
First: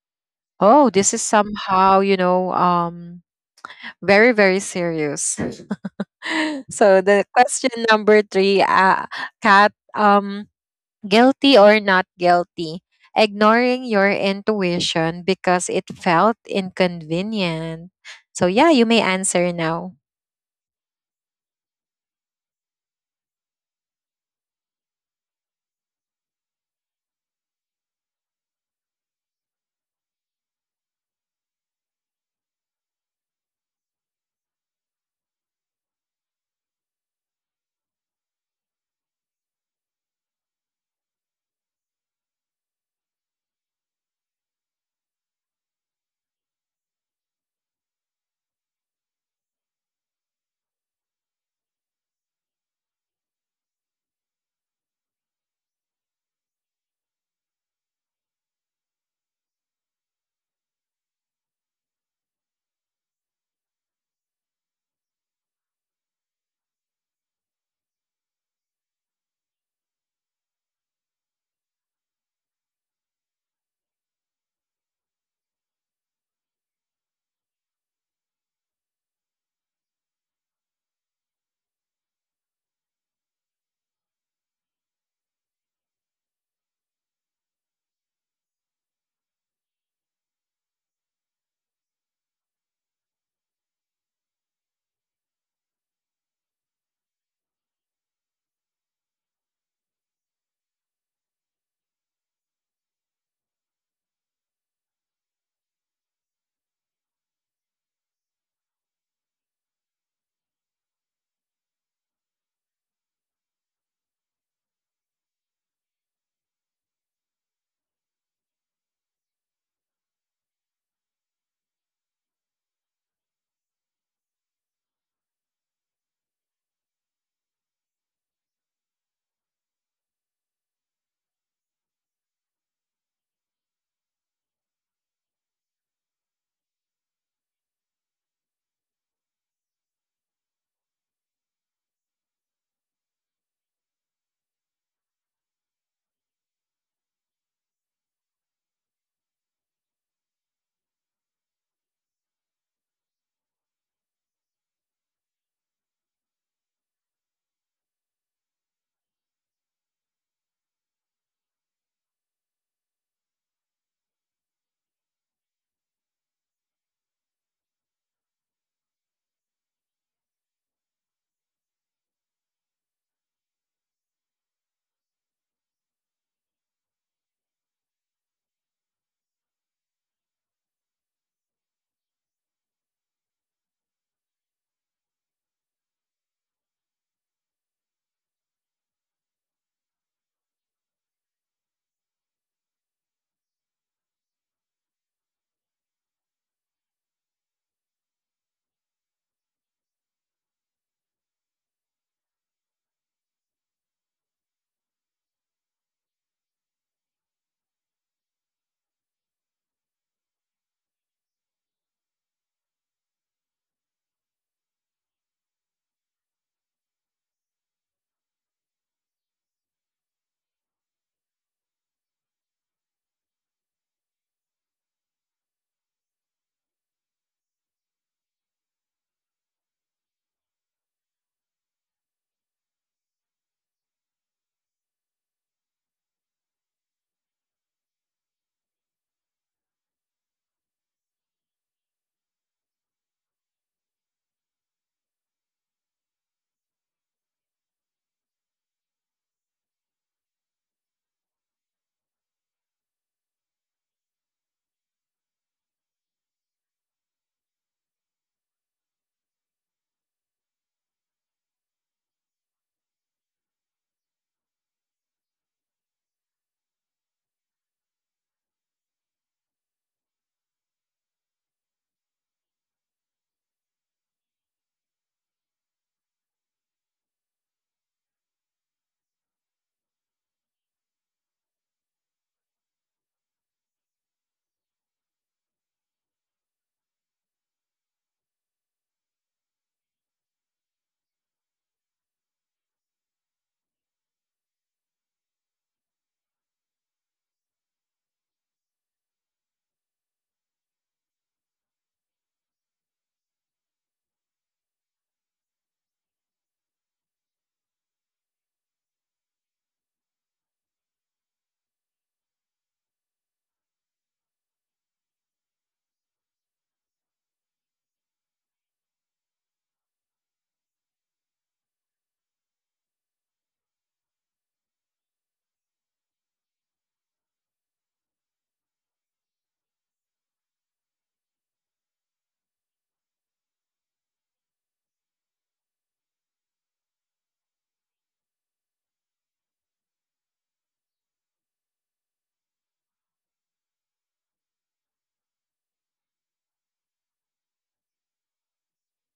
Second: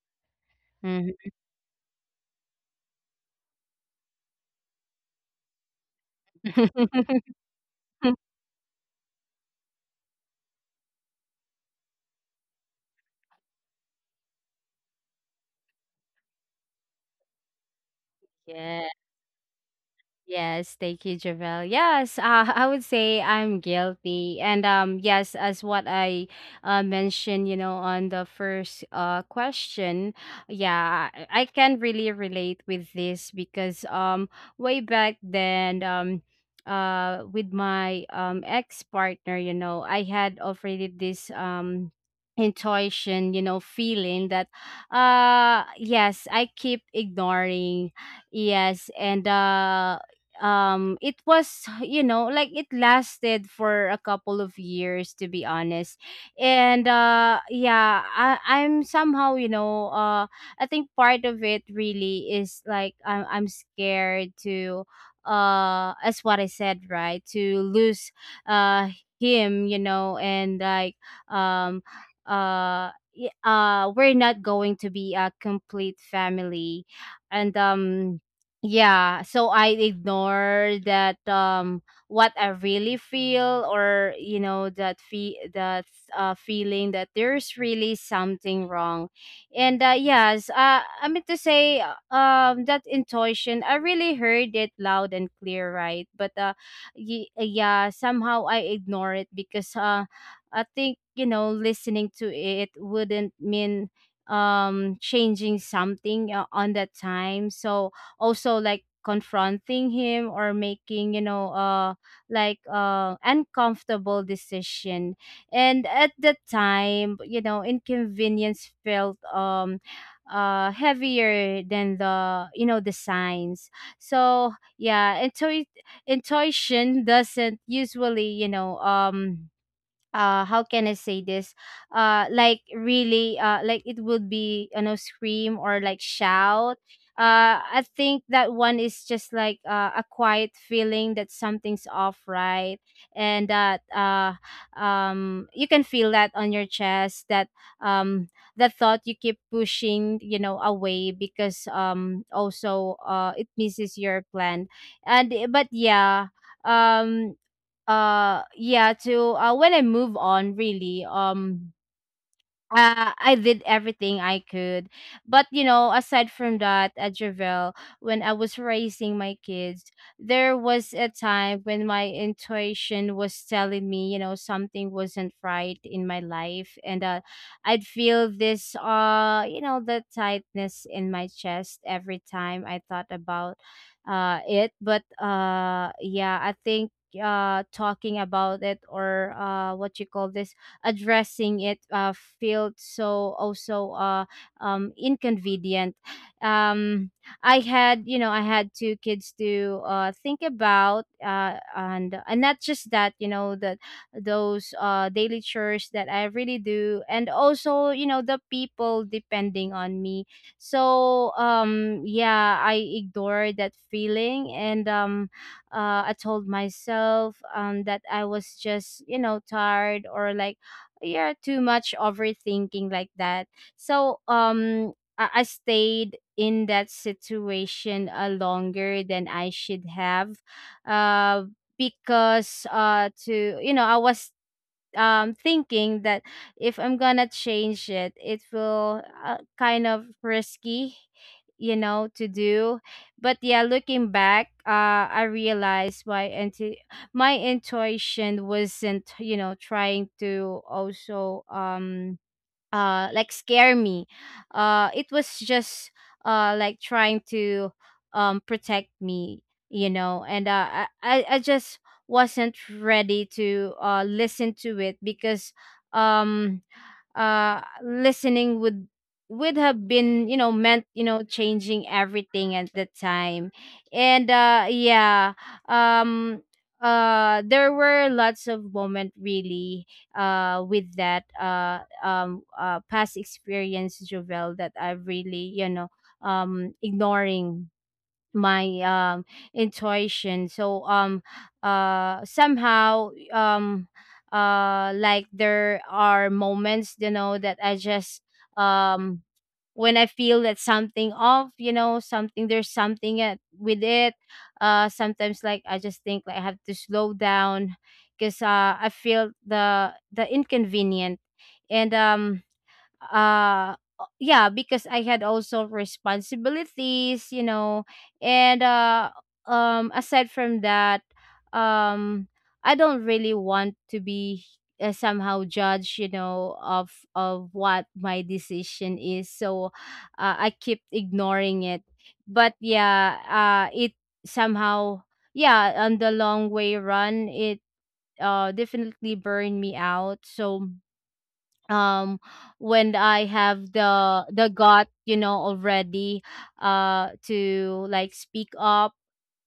oh, Mhm. this is somehow, you know, very, very serious. So the question number three, Kat, guilty or not guilty? Ignoring your intuition because it felt inconvenient. So yeah, you Yeah. may answer now. Yes, thank you, Javel. Yes, I would say I'm guilty, and yes, as what I mentioned, you know, on the first question, yeah, I can really relate with this because, way back then, with my ex partner, you know, I had already this intuition, you know, feeling that, yes, I keep ignoring. Yes, and it was, you know, like, it lasted for a couple of years, to be honest. And yeah, I'm somehow, you know, I think part of it really is, like, I'm scared to, as what I said, right, to lose uh him, you know. And like, um we're not going to be a complete family. And yeah, so I ignore that, what I really feel, or you know, that fe that feeling that there's really something wrong. And yes, I mean to say, that intuition, I really heard it loud and clear, right? But y yeah, somehow I ignore it because I think, you know, listening to it wouldn't mean changing something, on that time. So also, like confronting him or making, you know, like uncomfortable decision. And at the time, you know, inconvenience felt heavier than the you know, the signs. So yeah, intuition doesn't usually, you know, how can I say this? Like, really, like, it would be, you know, scream or like shout. I think that one is just like, a quiet feeling that something's off, right? And that, you can feel that on your chest that, um that thought you keep pushing, you know, away because, also it misses your plan. And eh, but yeah. um yeah, to when I move on, really, I did everything I could. But you know, aside from that, at Javel, when I was raising my kids, there was a time when my intuition was telling me, you know, something wasn't right in my life, and, I'd feel this, you know, the tightness in my chest every time I thought about it. But yeah, I think talking about it or what you call this, addressing it, felt so also, inconvenient. Um, I had, you know, I had two kids to think about, and not just that, you know, that those, daily chores that I really do, and also, you know, the people depending on me. So, yeah, I ignored that feeling, and I told myself, that I was just, you know, tired or like, yeah, too much overthinking like that. So I stayed in that situation, longer than I should have. uh because, to you know, I was, thinking that, if I'm gonna change it will, kind of risky, you know, to do. But yeah, looking back, I realized my my intuition wasn't, you know, trying to also like, scare me. It was just like, trying to, protect me, you know. And, I just wasn't ready to listen to it because um listening would have been, you know, meant, you know, changing everything at the time. And yeah. um there were lots of moment really, with that past experience, jovel, that I've really, you know, ignoring my, intuition. So somehow, like, there are moments, you know, that I just, um when I feel that something off, you know, something, there's something with it. Sometimes, like, I just think, like, I have to slow down because I feel the inconvenient. And yeah, because I had also responsibilities, you know. And aside from that, um I don't really want to be, somehow judged, you know, of what my decision is. So, I keep ignoring it. But yeah, it, somehow, yeah, on the long way run, it definitely burned me out. So um when I have the gut, you know, already, to like speak up,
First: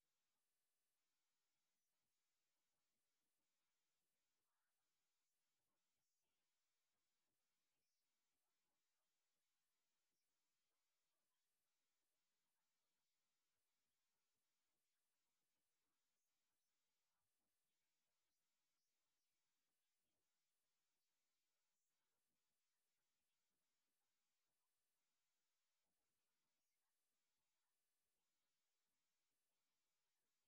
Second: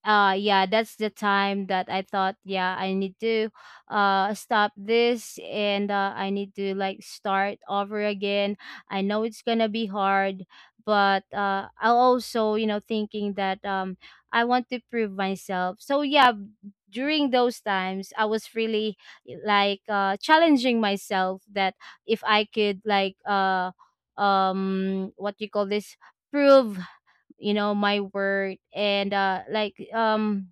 yeah, that's the time that I thought, yeah, I need to stop this, and, I need to like start over again. I know it's gonna be hard, but I also, you know, thinking that, I want to prove myself. So yeah, during those times, I was really, like, challenging myself that, if I could like, what you call this, prove, you know, my work, and like,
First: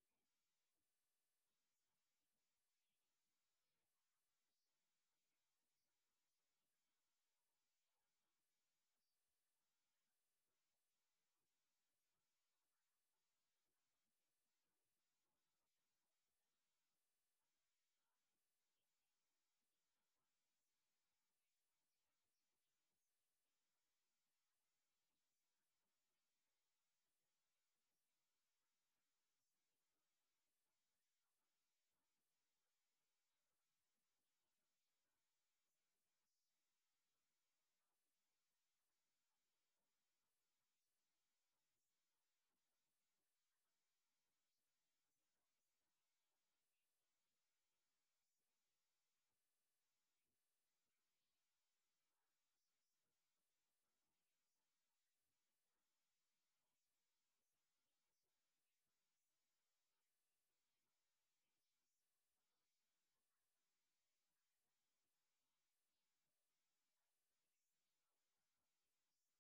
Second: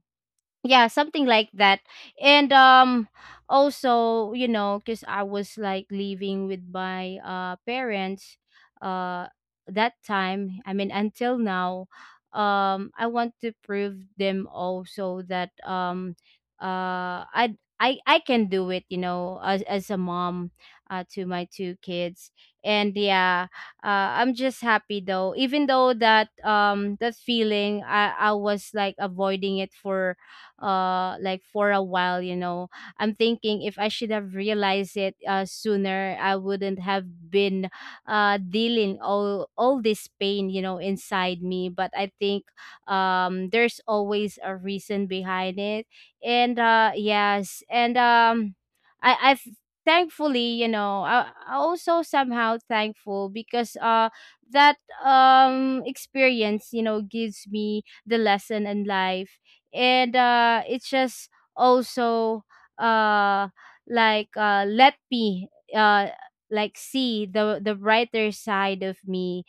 yeah, something like that. And also, you know, because I was like living with my parents, uh that time I mean until now. I want to prove them also that, um uh i I can do it, you know, as a mom, to my two kids. And yeah, I'm just happy though. Even though that that feeling, I was like avoiding it for like for a while, I'm thinking if I should have realized it sooner, I wouldn't have been dealing all this pain, you know, inside me. But I think there's always a reason behind it. And uh yes and um i i've thankfully, you know, I also somehow thankful because that experience, you know, gives me the lesson in life. And it's just also, uh let me uh like see the brighter side of me.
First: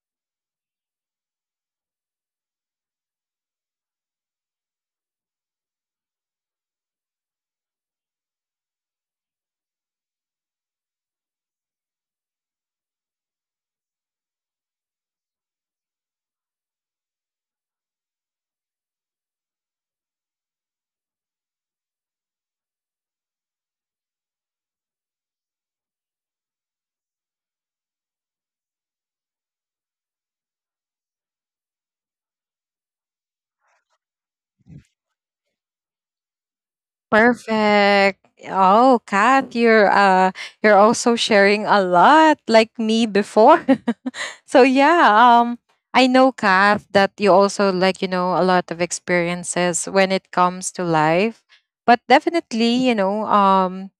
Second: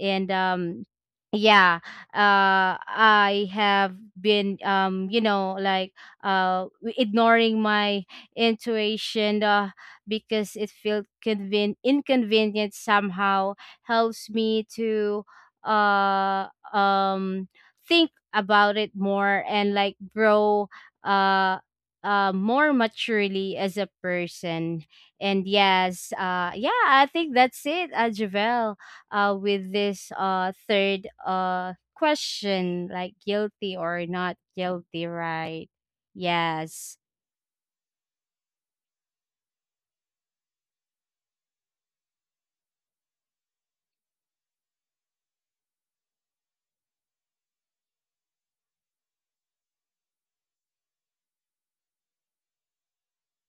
And yeah, I have been, you know, like uh ignoring my intuition, because it felt inconvenient somehow. Helps me to uh um think about it more and like grow uh more maturely as a person. And yeah, I think that's it, Javel, with this third question, like guilty or not guilty, right? Yes. Perfect. Oh, Kat, you're also sharing a lot like me before. So yeah, I know, Kath, that you also, like, you know, a lot of experiences when it comes to life, but definitely you know um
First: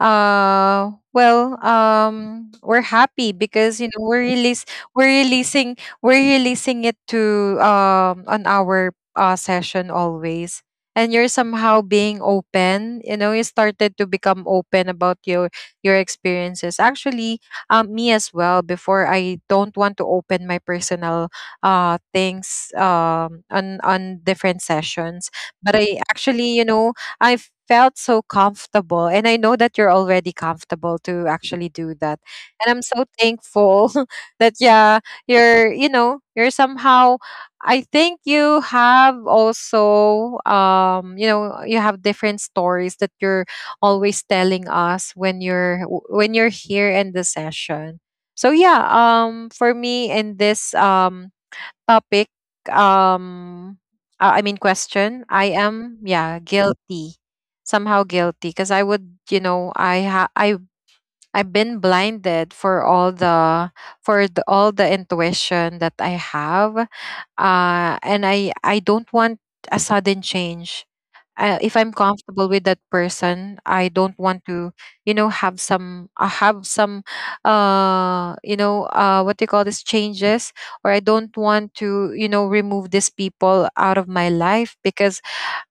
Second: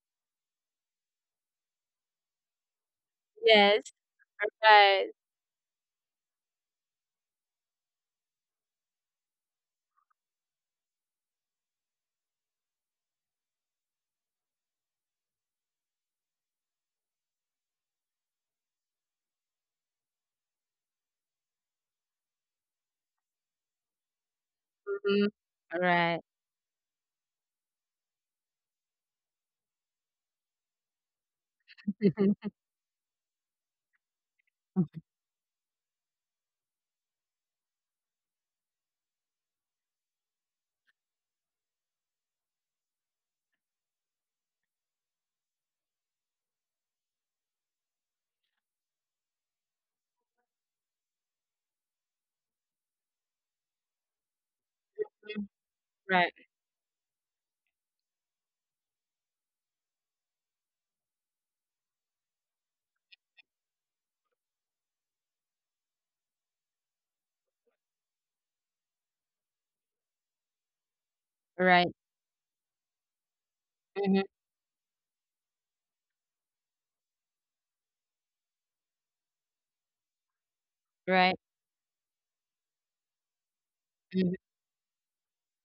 uh well we're happy because you Yes, know we're right. releasing we're releasing it to on our session always, and you're somehow being open, you know, you started to become open about your experiences actually. Me as well before, I don't want to open my personal things on different Mm-hmm, sessions, but I right. actually, you know, I felt so comfortable. And I know that you're already comfortable to actually do that. Mhm. And I'm so thankful that, yeah, you're, you know, you're somehow, I think you have also, you know, you have different stories that you're always telling us when you're, when you're here in the session. So yeah, for me in this, topic um I mean question, I Mhm, am, right. yeah, guilty, somehow guilty, because I would, you know, I ha- I I've been blinded for all the, for the, all the intuition that I have. And I don't want a sudden change. If I'm Right, comfortable with that person, I don't hmm. want to, you know, have some, you know, what do you call this, changes, or I don't Right, want to, you know, remove these people out of my hmm. life, because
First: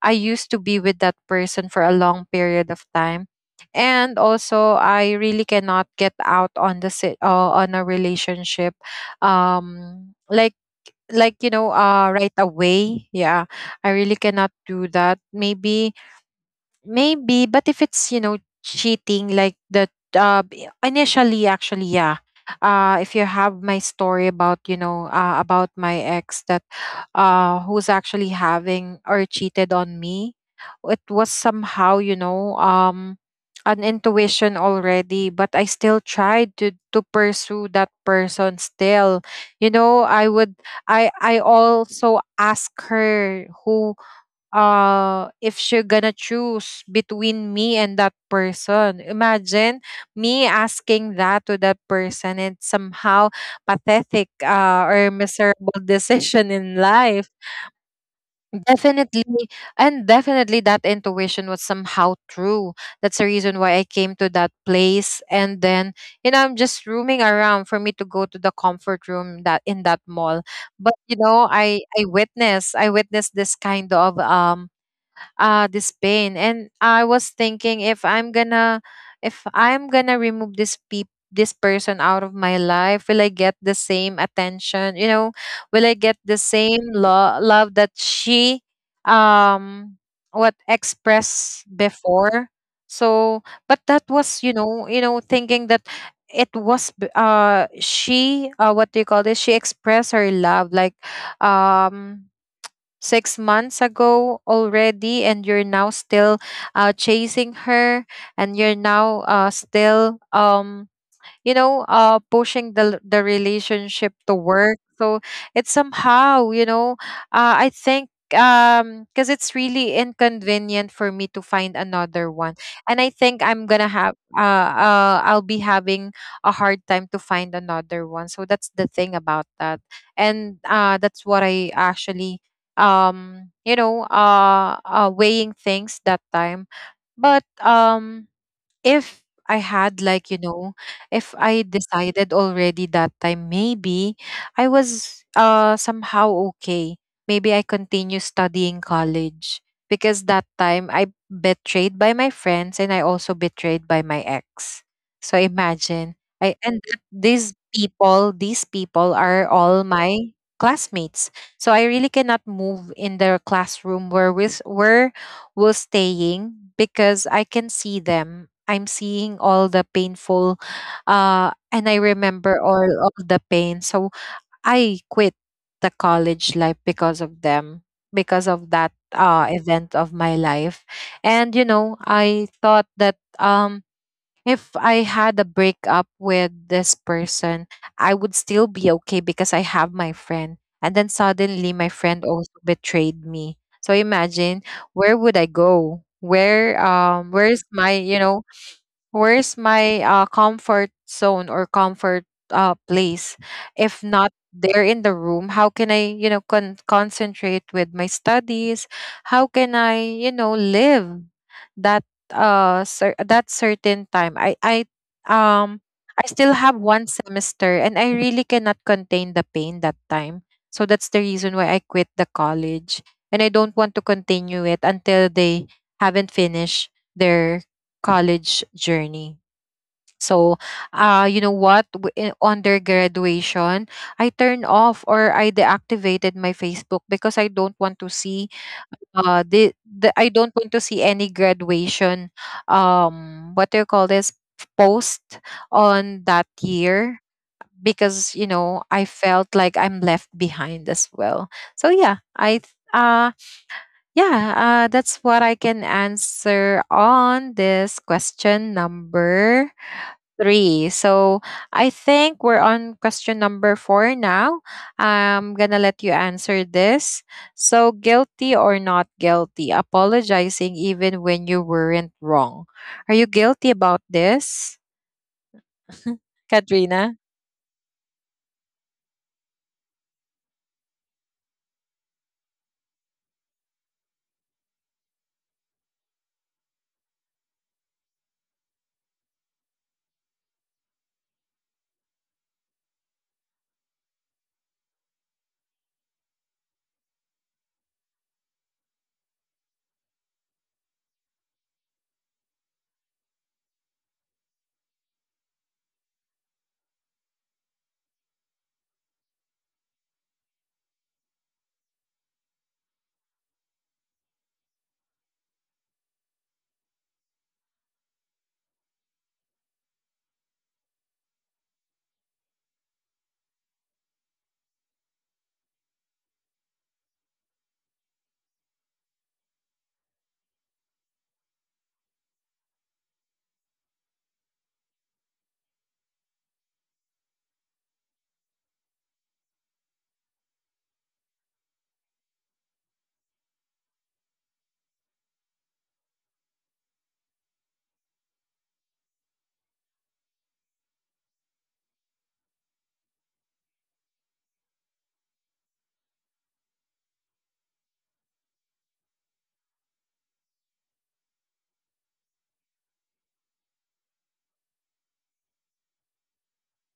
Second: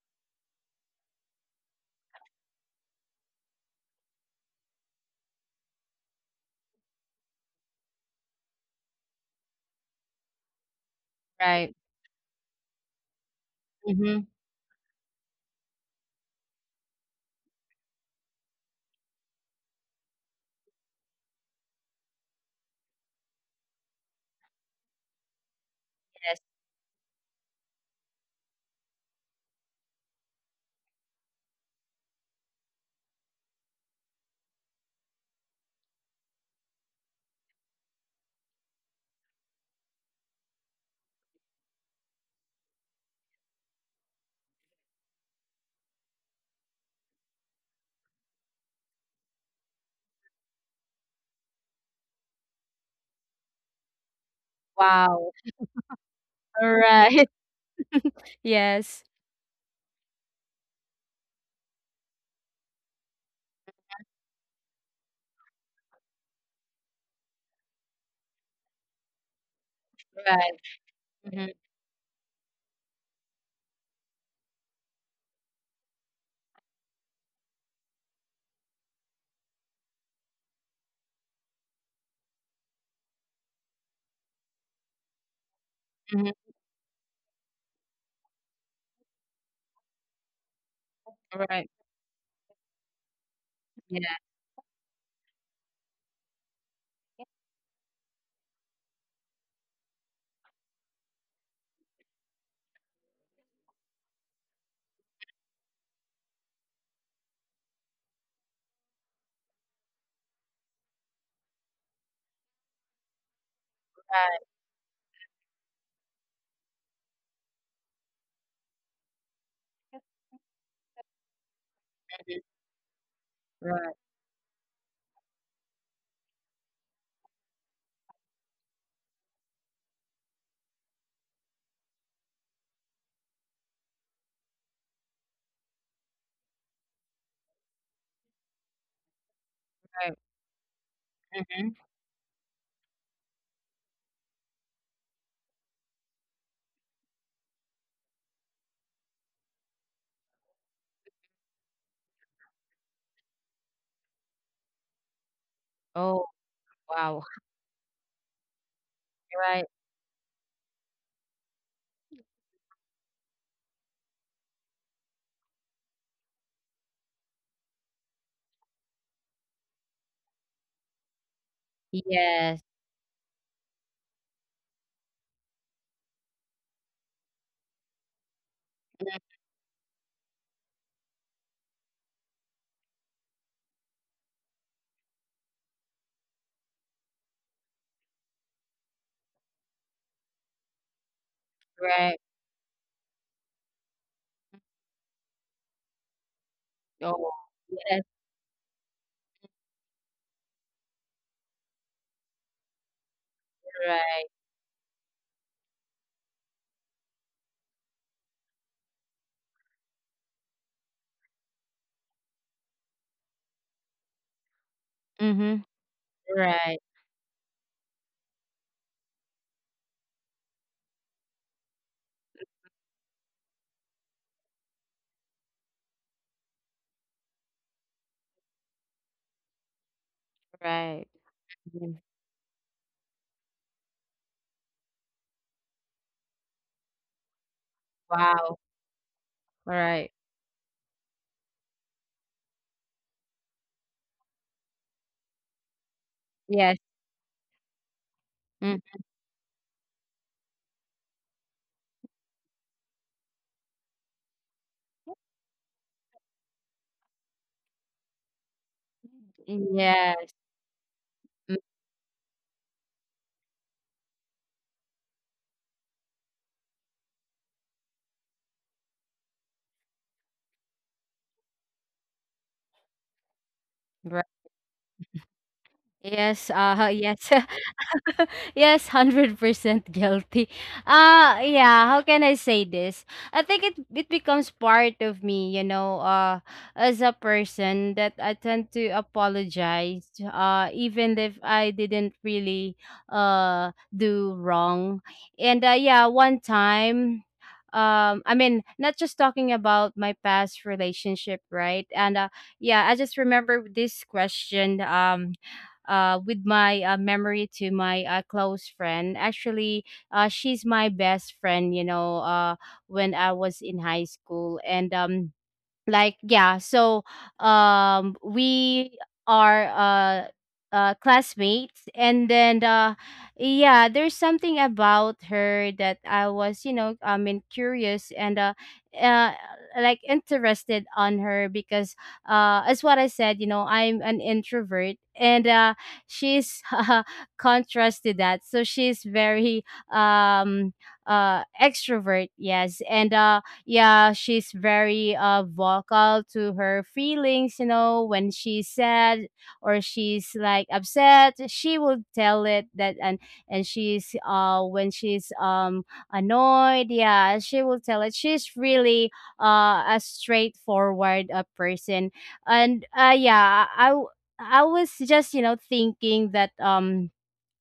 I used to be with that person for a long period of time, and also I really cannot get out on the sit, on a relationship, um, like like, you Right, know, right away. Yeah, I hmm. really cannot do that. Maybe, maybe, but if it's, you know, cheating, like the initially actually, yeah. If you have my story about, you know, about my Yes. ex that who's actually having or cheated on me, it was somehow, you know, an intuition already, but I still tried to pursue that person still. You know, I would I also ask her who if she's gonna choose between me and that person. Imagine me asking that to that person, and somehow pathetic, or Wow. miserable decision All in right. life. yes. Definitely. And definitely that intuition was somehow true. That's the reason why I came to that place. And then, you know, I'm just roaming around for me to go to the comfort room that in that mall. Right. But you Mhm, know, I witnessed this kind of this pain. And I was thinking, if I'm gonna, if I'm gonna remove this person out of my life, will I get the same attention, will I mhm. get the same love that she um what Right. expressed before. So, but Yeah. that was, you know, thinking that it was she, what do you call this, she expressed her love like um 6 months ago already, and you're now still, chasing her. And you're now, still, pushing the relationship to work. So it's somehow, you know, I think, because it's really inconvenient for me to find Mhm. another one. And I think I'm Right, gonna have I'll be having a hard time to find another one. So that's the thing about that. And that's what I actually, weighing things that time. But if I right. had, like, you know, if Mhm. I decided already that time, maybe I was, somehow, okay. Maybe I continue studying college, because that time I betrayed by my friends and I also betrayed by my ex. So Oh, imagine, wow. These people Right. are all my classmates. So I really cannot move in the classroom where, with where was staying, because I can see them. I'm seeing all the painful, and I Yes. remember all the pain. So I quit the college life because of them, because Mm, of that, event of my life. And you know, I thought that, if I had a breakup with this person, I would still be okay because I have my friend. And then suddenly right. my friend also betrayed me. So imagine, where would I go? Where, Oh, yes, where's my, you know, where's my, comfort zone or comfort, place? right. If not there in the room, how can I, you know, concentrate with my studies? How can I, you know, live that that certain time? I Mhm. um I Right, still have one semester, and I really cannot contain the pain that time. So that's the reason why I quit the college, and I don't want to continue it until they haven't finished their college journey. So, right. You know Mm. what? On their graduation, I turned off, or I deactivated my Facebook, because I don't want to Wow. see Right. the I don't want to see any graduation, what do you call this, post on Yes. that year, because Mm. you know, I felt like I'm left behind as well. So yeah, yeah, that's what I can answer on this question number Yes. three. Mm. So I think we're on question number four now. I'm gonna let you answer this. So, guilty or not guilty? Apologizing even when you weren't wrong. Are you Right. guilty about this, Yes, yes. Katrina? Yes, 100% guilty. Yeah, how can I say this? I think it becomes part of me, you know, as a person that I tend to apologize even if I didn't really do wrong. And yeah, one time, I mean not just talking about my past relationship, right? And yeah, I just remember this question. With my memory to my close friend. Actually, she's my best friend, you know, when I was in high school. And yeah, so we are, classmates. And then yeah, there's something about her that I was, you know, I mean curious, and uh like interested on her because, as what I said, you know, I'm an introvert, and she's contrast to that, so she's very um extrovert, yes. And yeah, she's very vocal to her feelings. You know, when she's sad or she's like upset, she will tell it that. And she's, when she's annoyed, yeah, she will tell it. She's really a straightforward person. And yeah, I was just, you know, thinking that, um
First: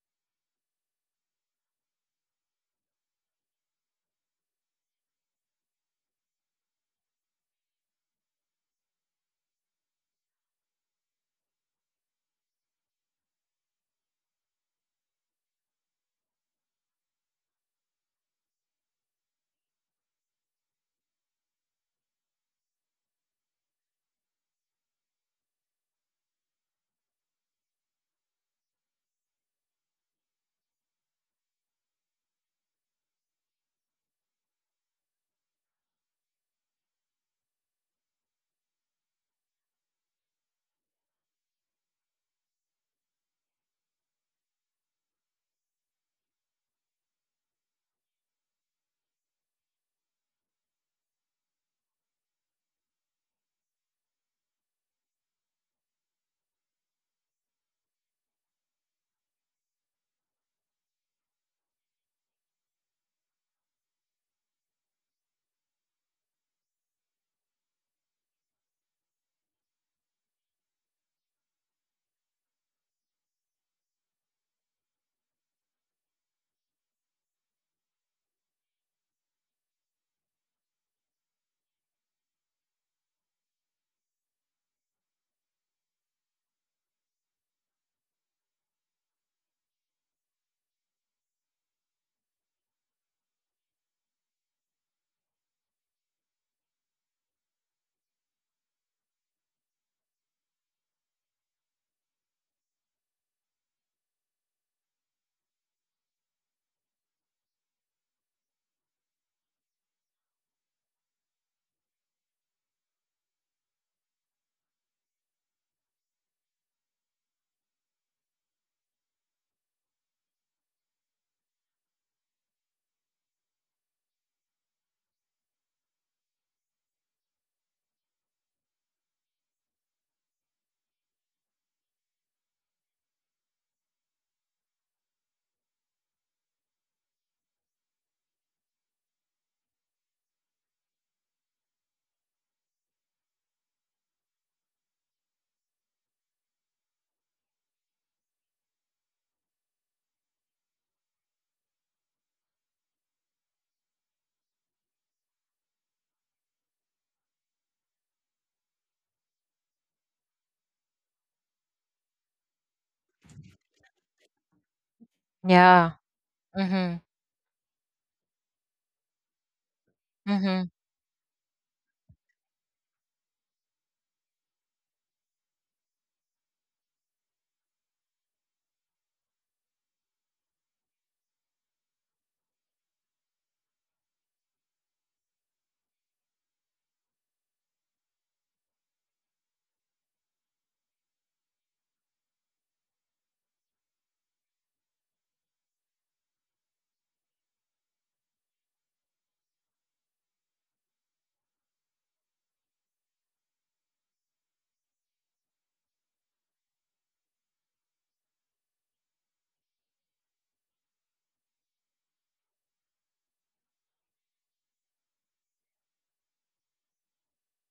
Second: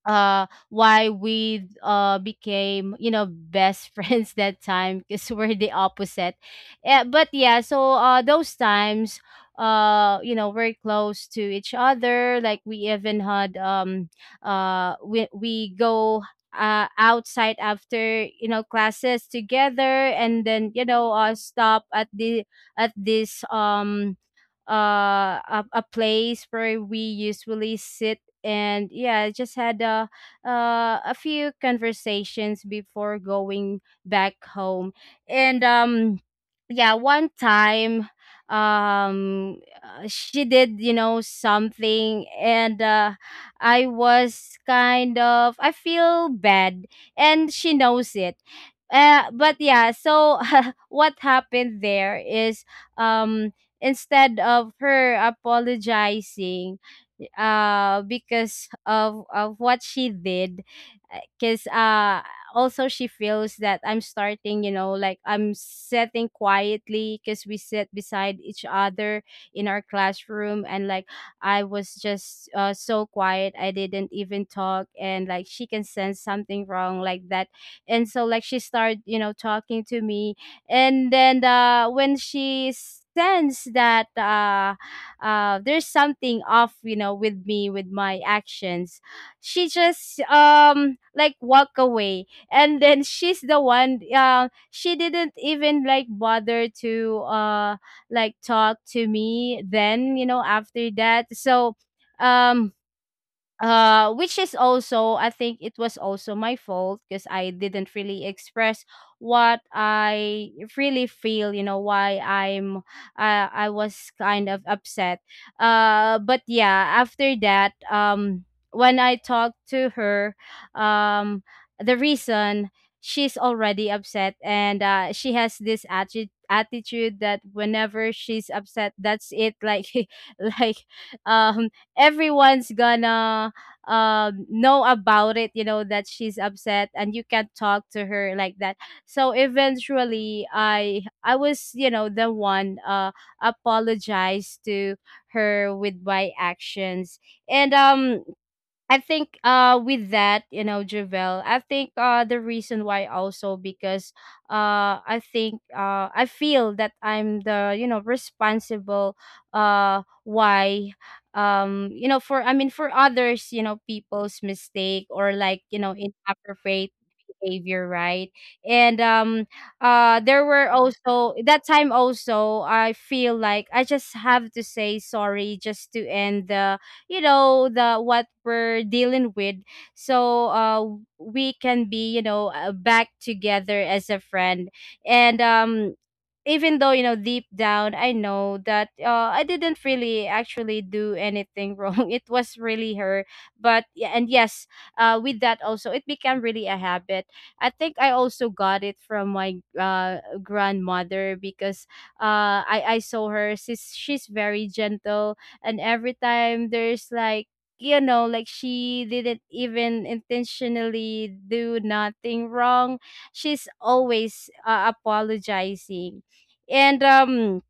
uh why we became, you know, best friends that time, because we're the opposite. Yeah, but yeah, so those times, you know, we're close to each other. Like we even had, we go outside after, you know, classes together, and then, you know, stop at the, at this, a place where we usually sit. And yeah, I just had, a few conversations before going back home. And yeah, one time, she did, you know, something, and I was kind of, I feel bad, and she knows it. But yeah, so what happened there is, um instead of her apologizing because of what she did. Because also she feels that I'm starting, you know, like I'm sitting quietly, because we sit beside each other in our classroom, and like I was just so quiet, I didn't even talk, and like she can sense something wrong like that. And so like she started, you know, talking to me. And then when she sensed that, there's something off, you know, with me, with my actions, she just like walk away, and then she's the one. She didn't even like bother to like talk to me then. You know, after that, so, um which is also, I think it was also my fault, because I didn't really express what I really feel. You know, why I'm, I was kind of upset. But yeah, after that, when I talked to her, um the reason, she's already upset, and she has this attitude that whenever she's upset, that's it, like like, um everyone's gonna, know about it, you know, that she's upset, and you can't talk to her like that. So eventually, I was, you know, the one apologized to her with my actions. And I think with that, you know, Javel, I think the reason why, also because I think I feel that I'm the, you know, responsible why, you know, for, I mean, for others, you know, people's mistake, or like, you Yeah. know, inappropriate Mm-hmm. behavior, right? And there Mm-hmm. were also that time, also I feel like I just have to say sorry just to end the, you know, the what we're dealing with. So we can be, you know, back together as a friend. And even though, you know, deep down, I know that, I didn't really actually do anything wrong. It was really her. But yeah, and yes, with that also, it became really a habit. I think I also got it from my grandmother, because I saw her, she's very gentle, and every time there's like, you know, like she didn't even intentionally do nothing wrong, she's always apologizing. and um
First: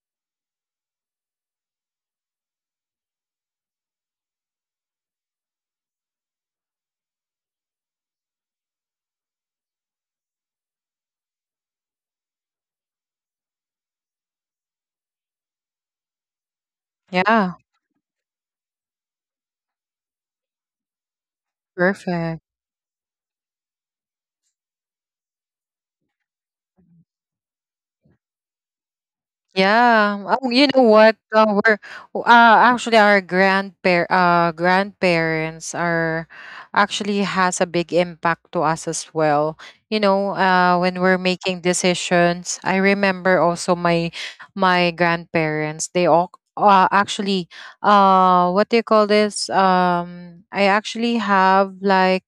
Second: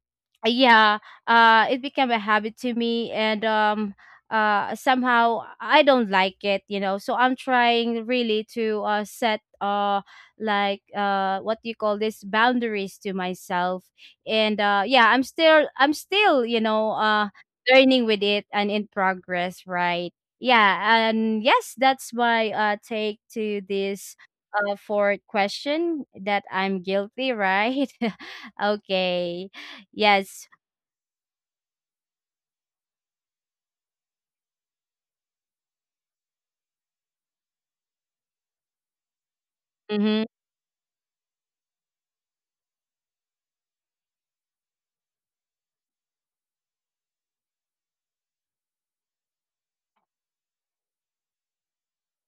uh, yeah, it became a habit to me. And somehow I don't like it, you know. So I'm trying really to set what do you call this, boundaries to myself. And yeah, I'm still, I'm still you know, Yeah. learning with it and in progress, right? Yeah. And yes, that's Perfect. my take to this fourth question, that I'm guilty, right? Okay. Yeah. Yes. Oh, you know what? We're actually our grandparents are actually has a big impact to us as well. You Mhm. know, when we're making decisions, I remember also my grandparents. They all, actually, what do you call this? I actually have like,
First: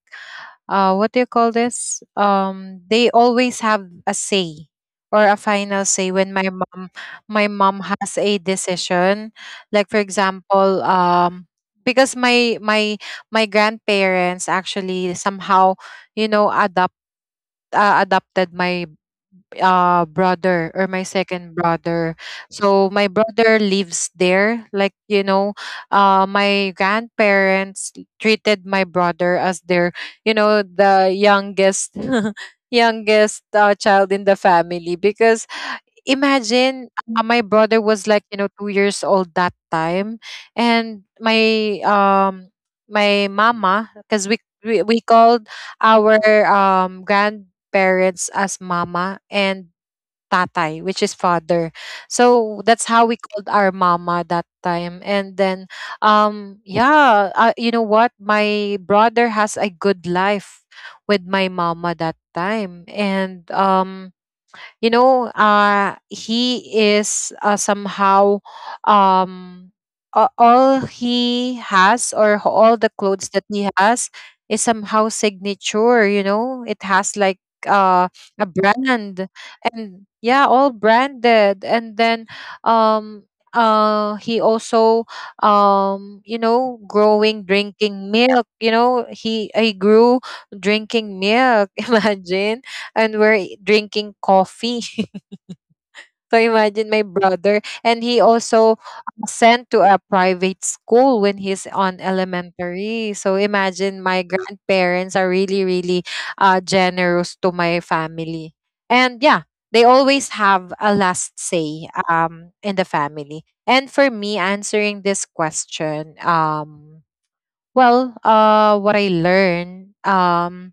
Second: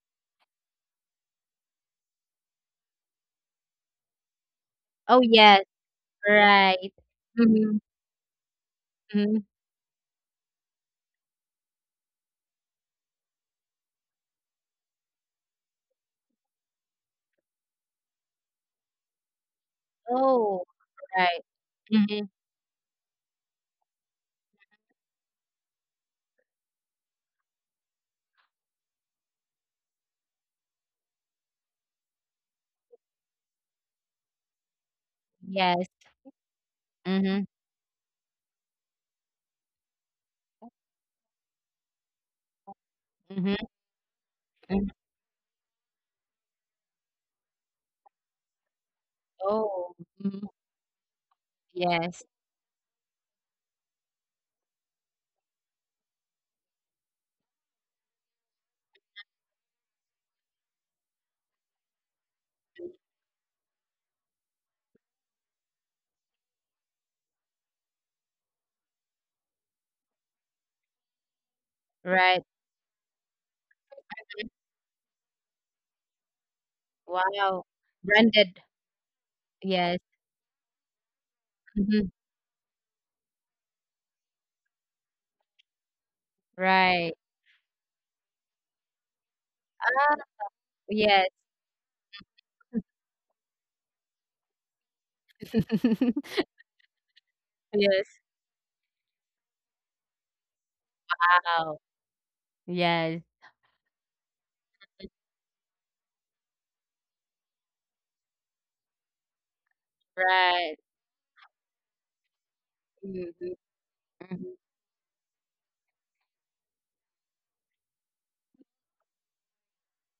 what do you call this, they always have a say or a Oh, final yes, say when my mom, right. my mom has a Mhm, decision, like for mhm. example, because my grandparents actually somehow, you know, adopted my, brother, or my Oh, second right. brother. Mhm. So my brother lives there. Like, you know, my grandparents treated my brother as their, you know, the youngest youngest, child in the family. Because Yes. imagine, my Mhm, brother was like, you know, 2 years old that time. And my mama, mhm, because we, we mhm. called our grandparents as mama and Oh, tatay, mhm. which is father. So Yes, that's how we called our mama that time. And then, yeah, you know what? My brother has a good life with my mama that time, and you know, he is, somehow, um all he has, or all the right. clothes that he has is somehow signature, you know. It has like, uh Wow. a Branded. brand. And yeah, Yes. all branded. And then, Mhm. um he also, you know, growing Right. drinking milk, you know, he grew Ah, drinking milk. yes. Imagine. And we're drinking coffee. So imagine my brother. And he Yes. also sent to a private school when he's on Wow. elementary. So Yes. imagine my grandparents are really, really, generous to my family. And yeah, they always have a Right. last say, in the family. Mhm, And for me, answering mhm, this question, well, what I learned,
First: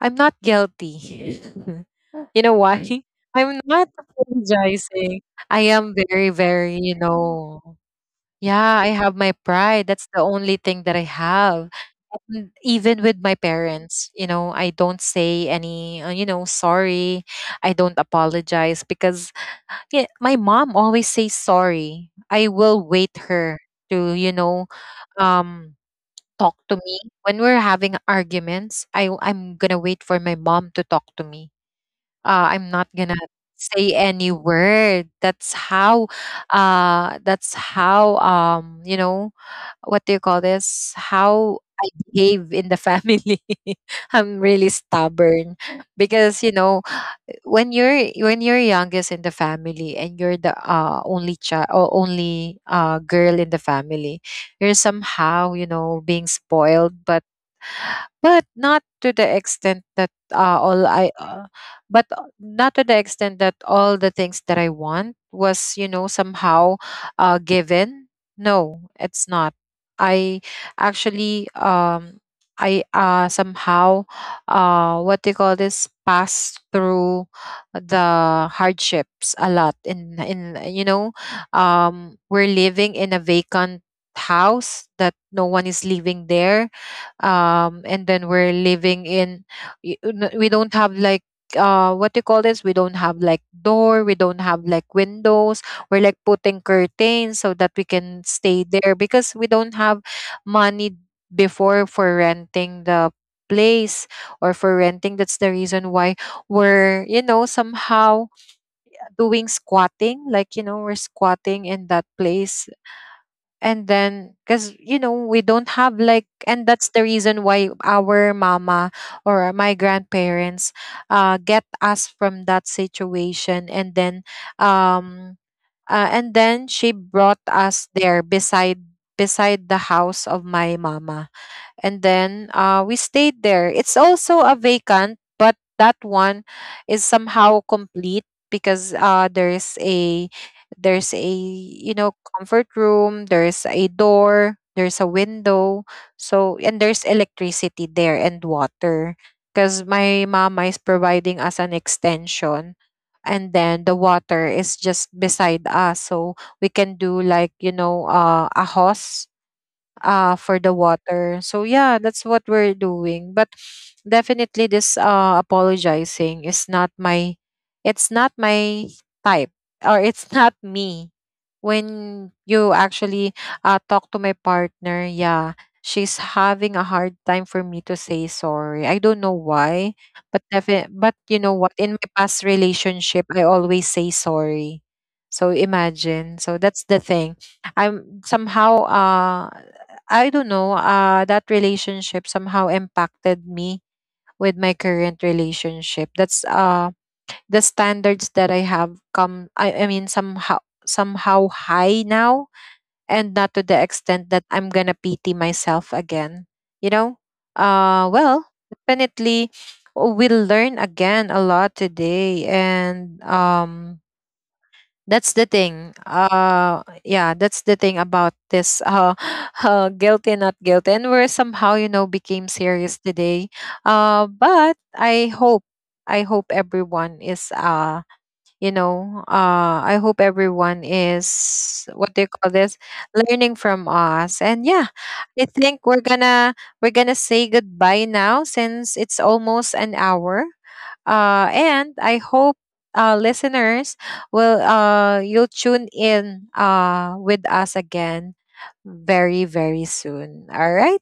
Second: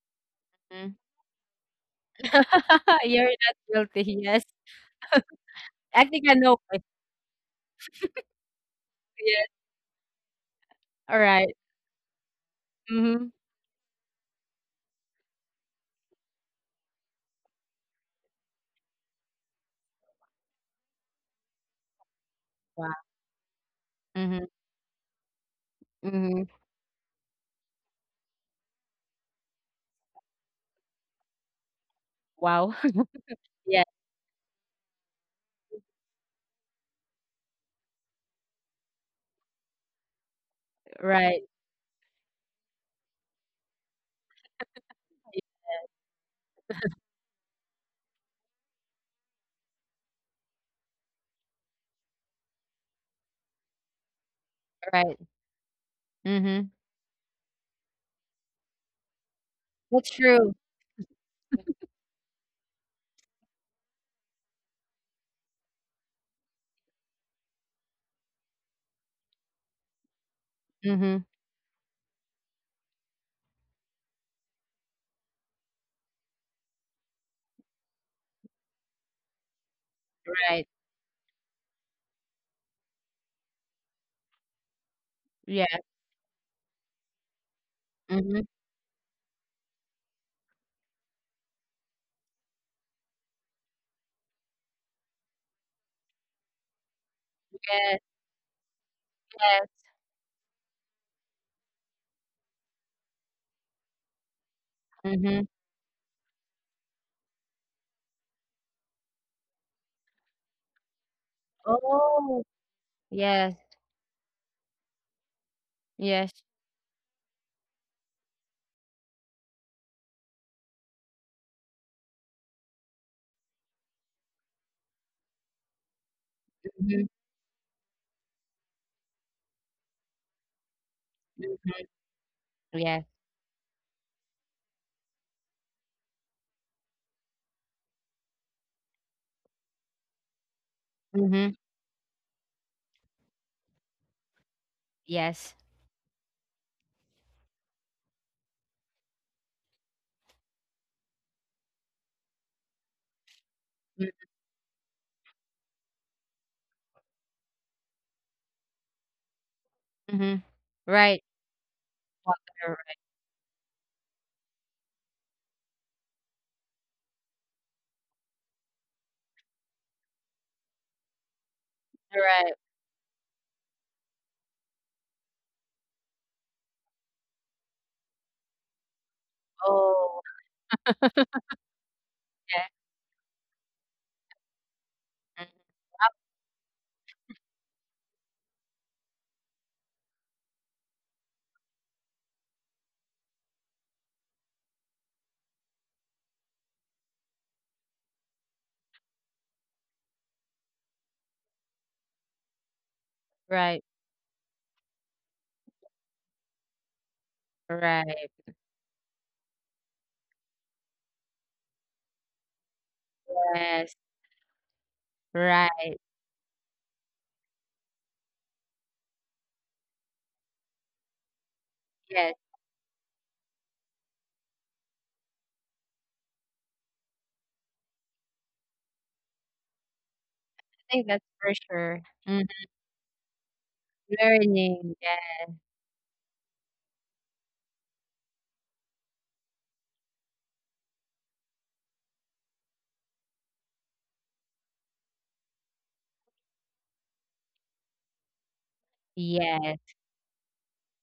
I'm not mhm. guilty. You know why? You're not I'm not guilty. Yes. apologizing. I am I think very, I know. very, you know, yeah, I have my Yes. pride. That's the only thing that I All right. have. And even with Mhm. my parents, you know, I don't say any, you know, sorry. I don't apologize because yeah, my mom always says sorry. I will Wow. wait her to, you Mhm, know, um, mhm. talk to me when we're having arguments. I'm gonna wait for my mom to talk to me. Wow. I'm not gonna Yeah, say any word. That's how. That's how. You know, what do you call this? right. How I behave in the family. I'm really Right. stubborn, because you know, when you're, when you're youngest in the family, and you're the, only child, or only, girl in the family, you're Right. somehow, you know, being Mhm. spoiled. But not to the extent That's that, true. But, not to the extent that all the things that I want was, you know, somehow, given. No, it's not. I Mhm. actually, I, somehow, what do you call this? Pass through the hardships a lot. In Right. in you know, we're living in a vacant house that no Yeah. one is living there, and Mhm. then we're living in we don't have like, what do you call this, we don't have like door, we don't have like windows. We're like putting curtains so that Yes, we can stay there, because we yes. don't have money before for renting the place, or for renting. Mhm. That's the reason why we're, you know, somehow doing squatting, like, you know, we're squatting in that Oh, place. yes, And then because you know, we don't have yes. like, and that's the reason why our mama, or my grandparents, get us from that situation. And then, um and then Mhm, she brought us there beside, beside the house of my mama. mm. And then, Yes. we stayed there. It's also a vacant, but that one is somehow complete, because, there's a, Mhm. you know, comfort room, there's a door, there's a Yes. window. So, and there's electricity there and water, because my mama is providing us an extension, and then the Mm, water is just beside us, so we can do like, you know, a hose, mhm. for the Right. water. So yeah, that's what we're Water, doing. But definitely this, apologizing is not my, it's not my type, or it's not me. When right. you actually, talk to my partner, yeah, she's having a hard time for me to say sorry. I don't know why, Oh, but but you know what, in my past okay. relationship, I always say sorry. Mhm. So imagine. So that's the thing. I'm somehow, I don't know, that relationship somehow impacted me with my current relationship. That's, the standards that I have come, I mean somehow, somehow high now, and not Right, to the extent that I'm gonna pity myself again. You know? Right. Well, definitely we learn again a lot today. And Yes. That's the Right. thing. Yeah, that's the thing about this, guilty, not guilty. And we're somehow, you know, Yes. became serious today. But I hope everyone is, I hope everyone I think that's for is, sure. what do you Mhm. call this, learning from us. And yeah, Learning. Yes. I think we're gonna say goodbye now, since it's almost an hour. And I hope, listeners will, you'll tune in, with us again very, very Yes. soon. All right.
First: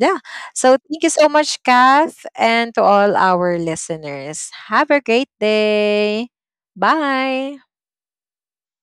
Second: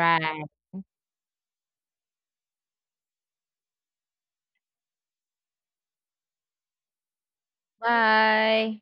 Yeah. So thank you so much, Kath, and to all our listeners. Have a great day. Bye. Bye.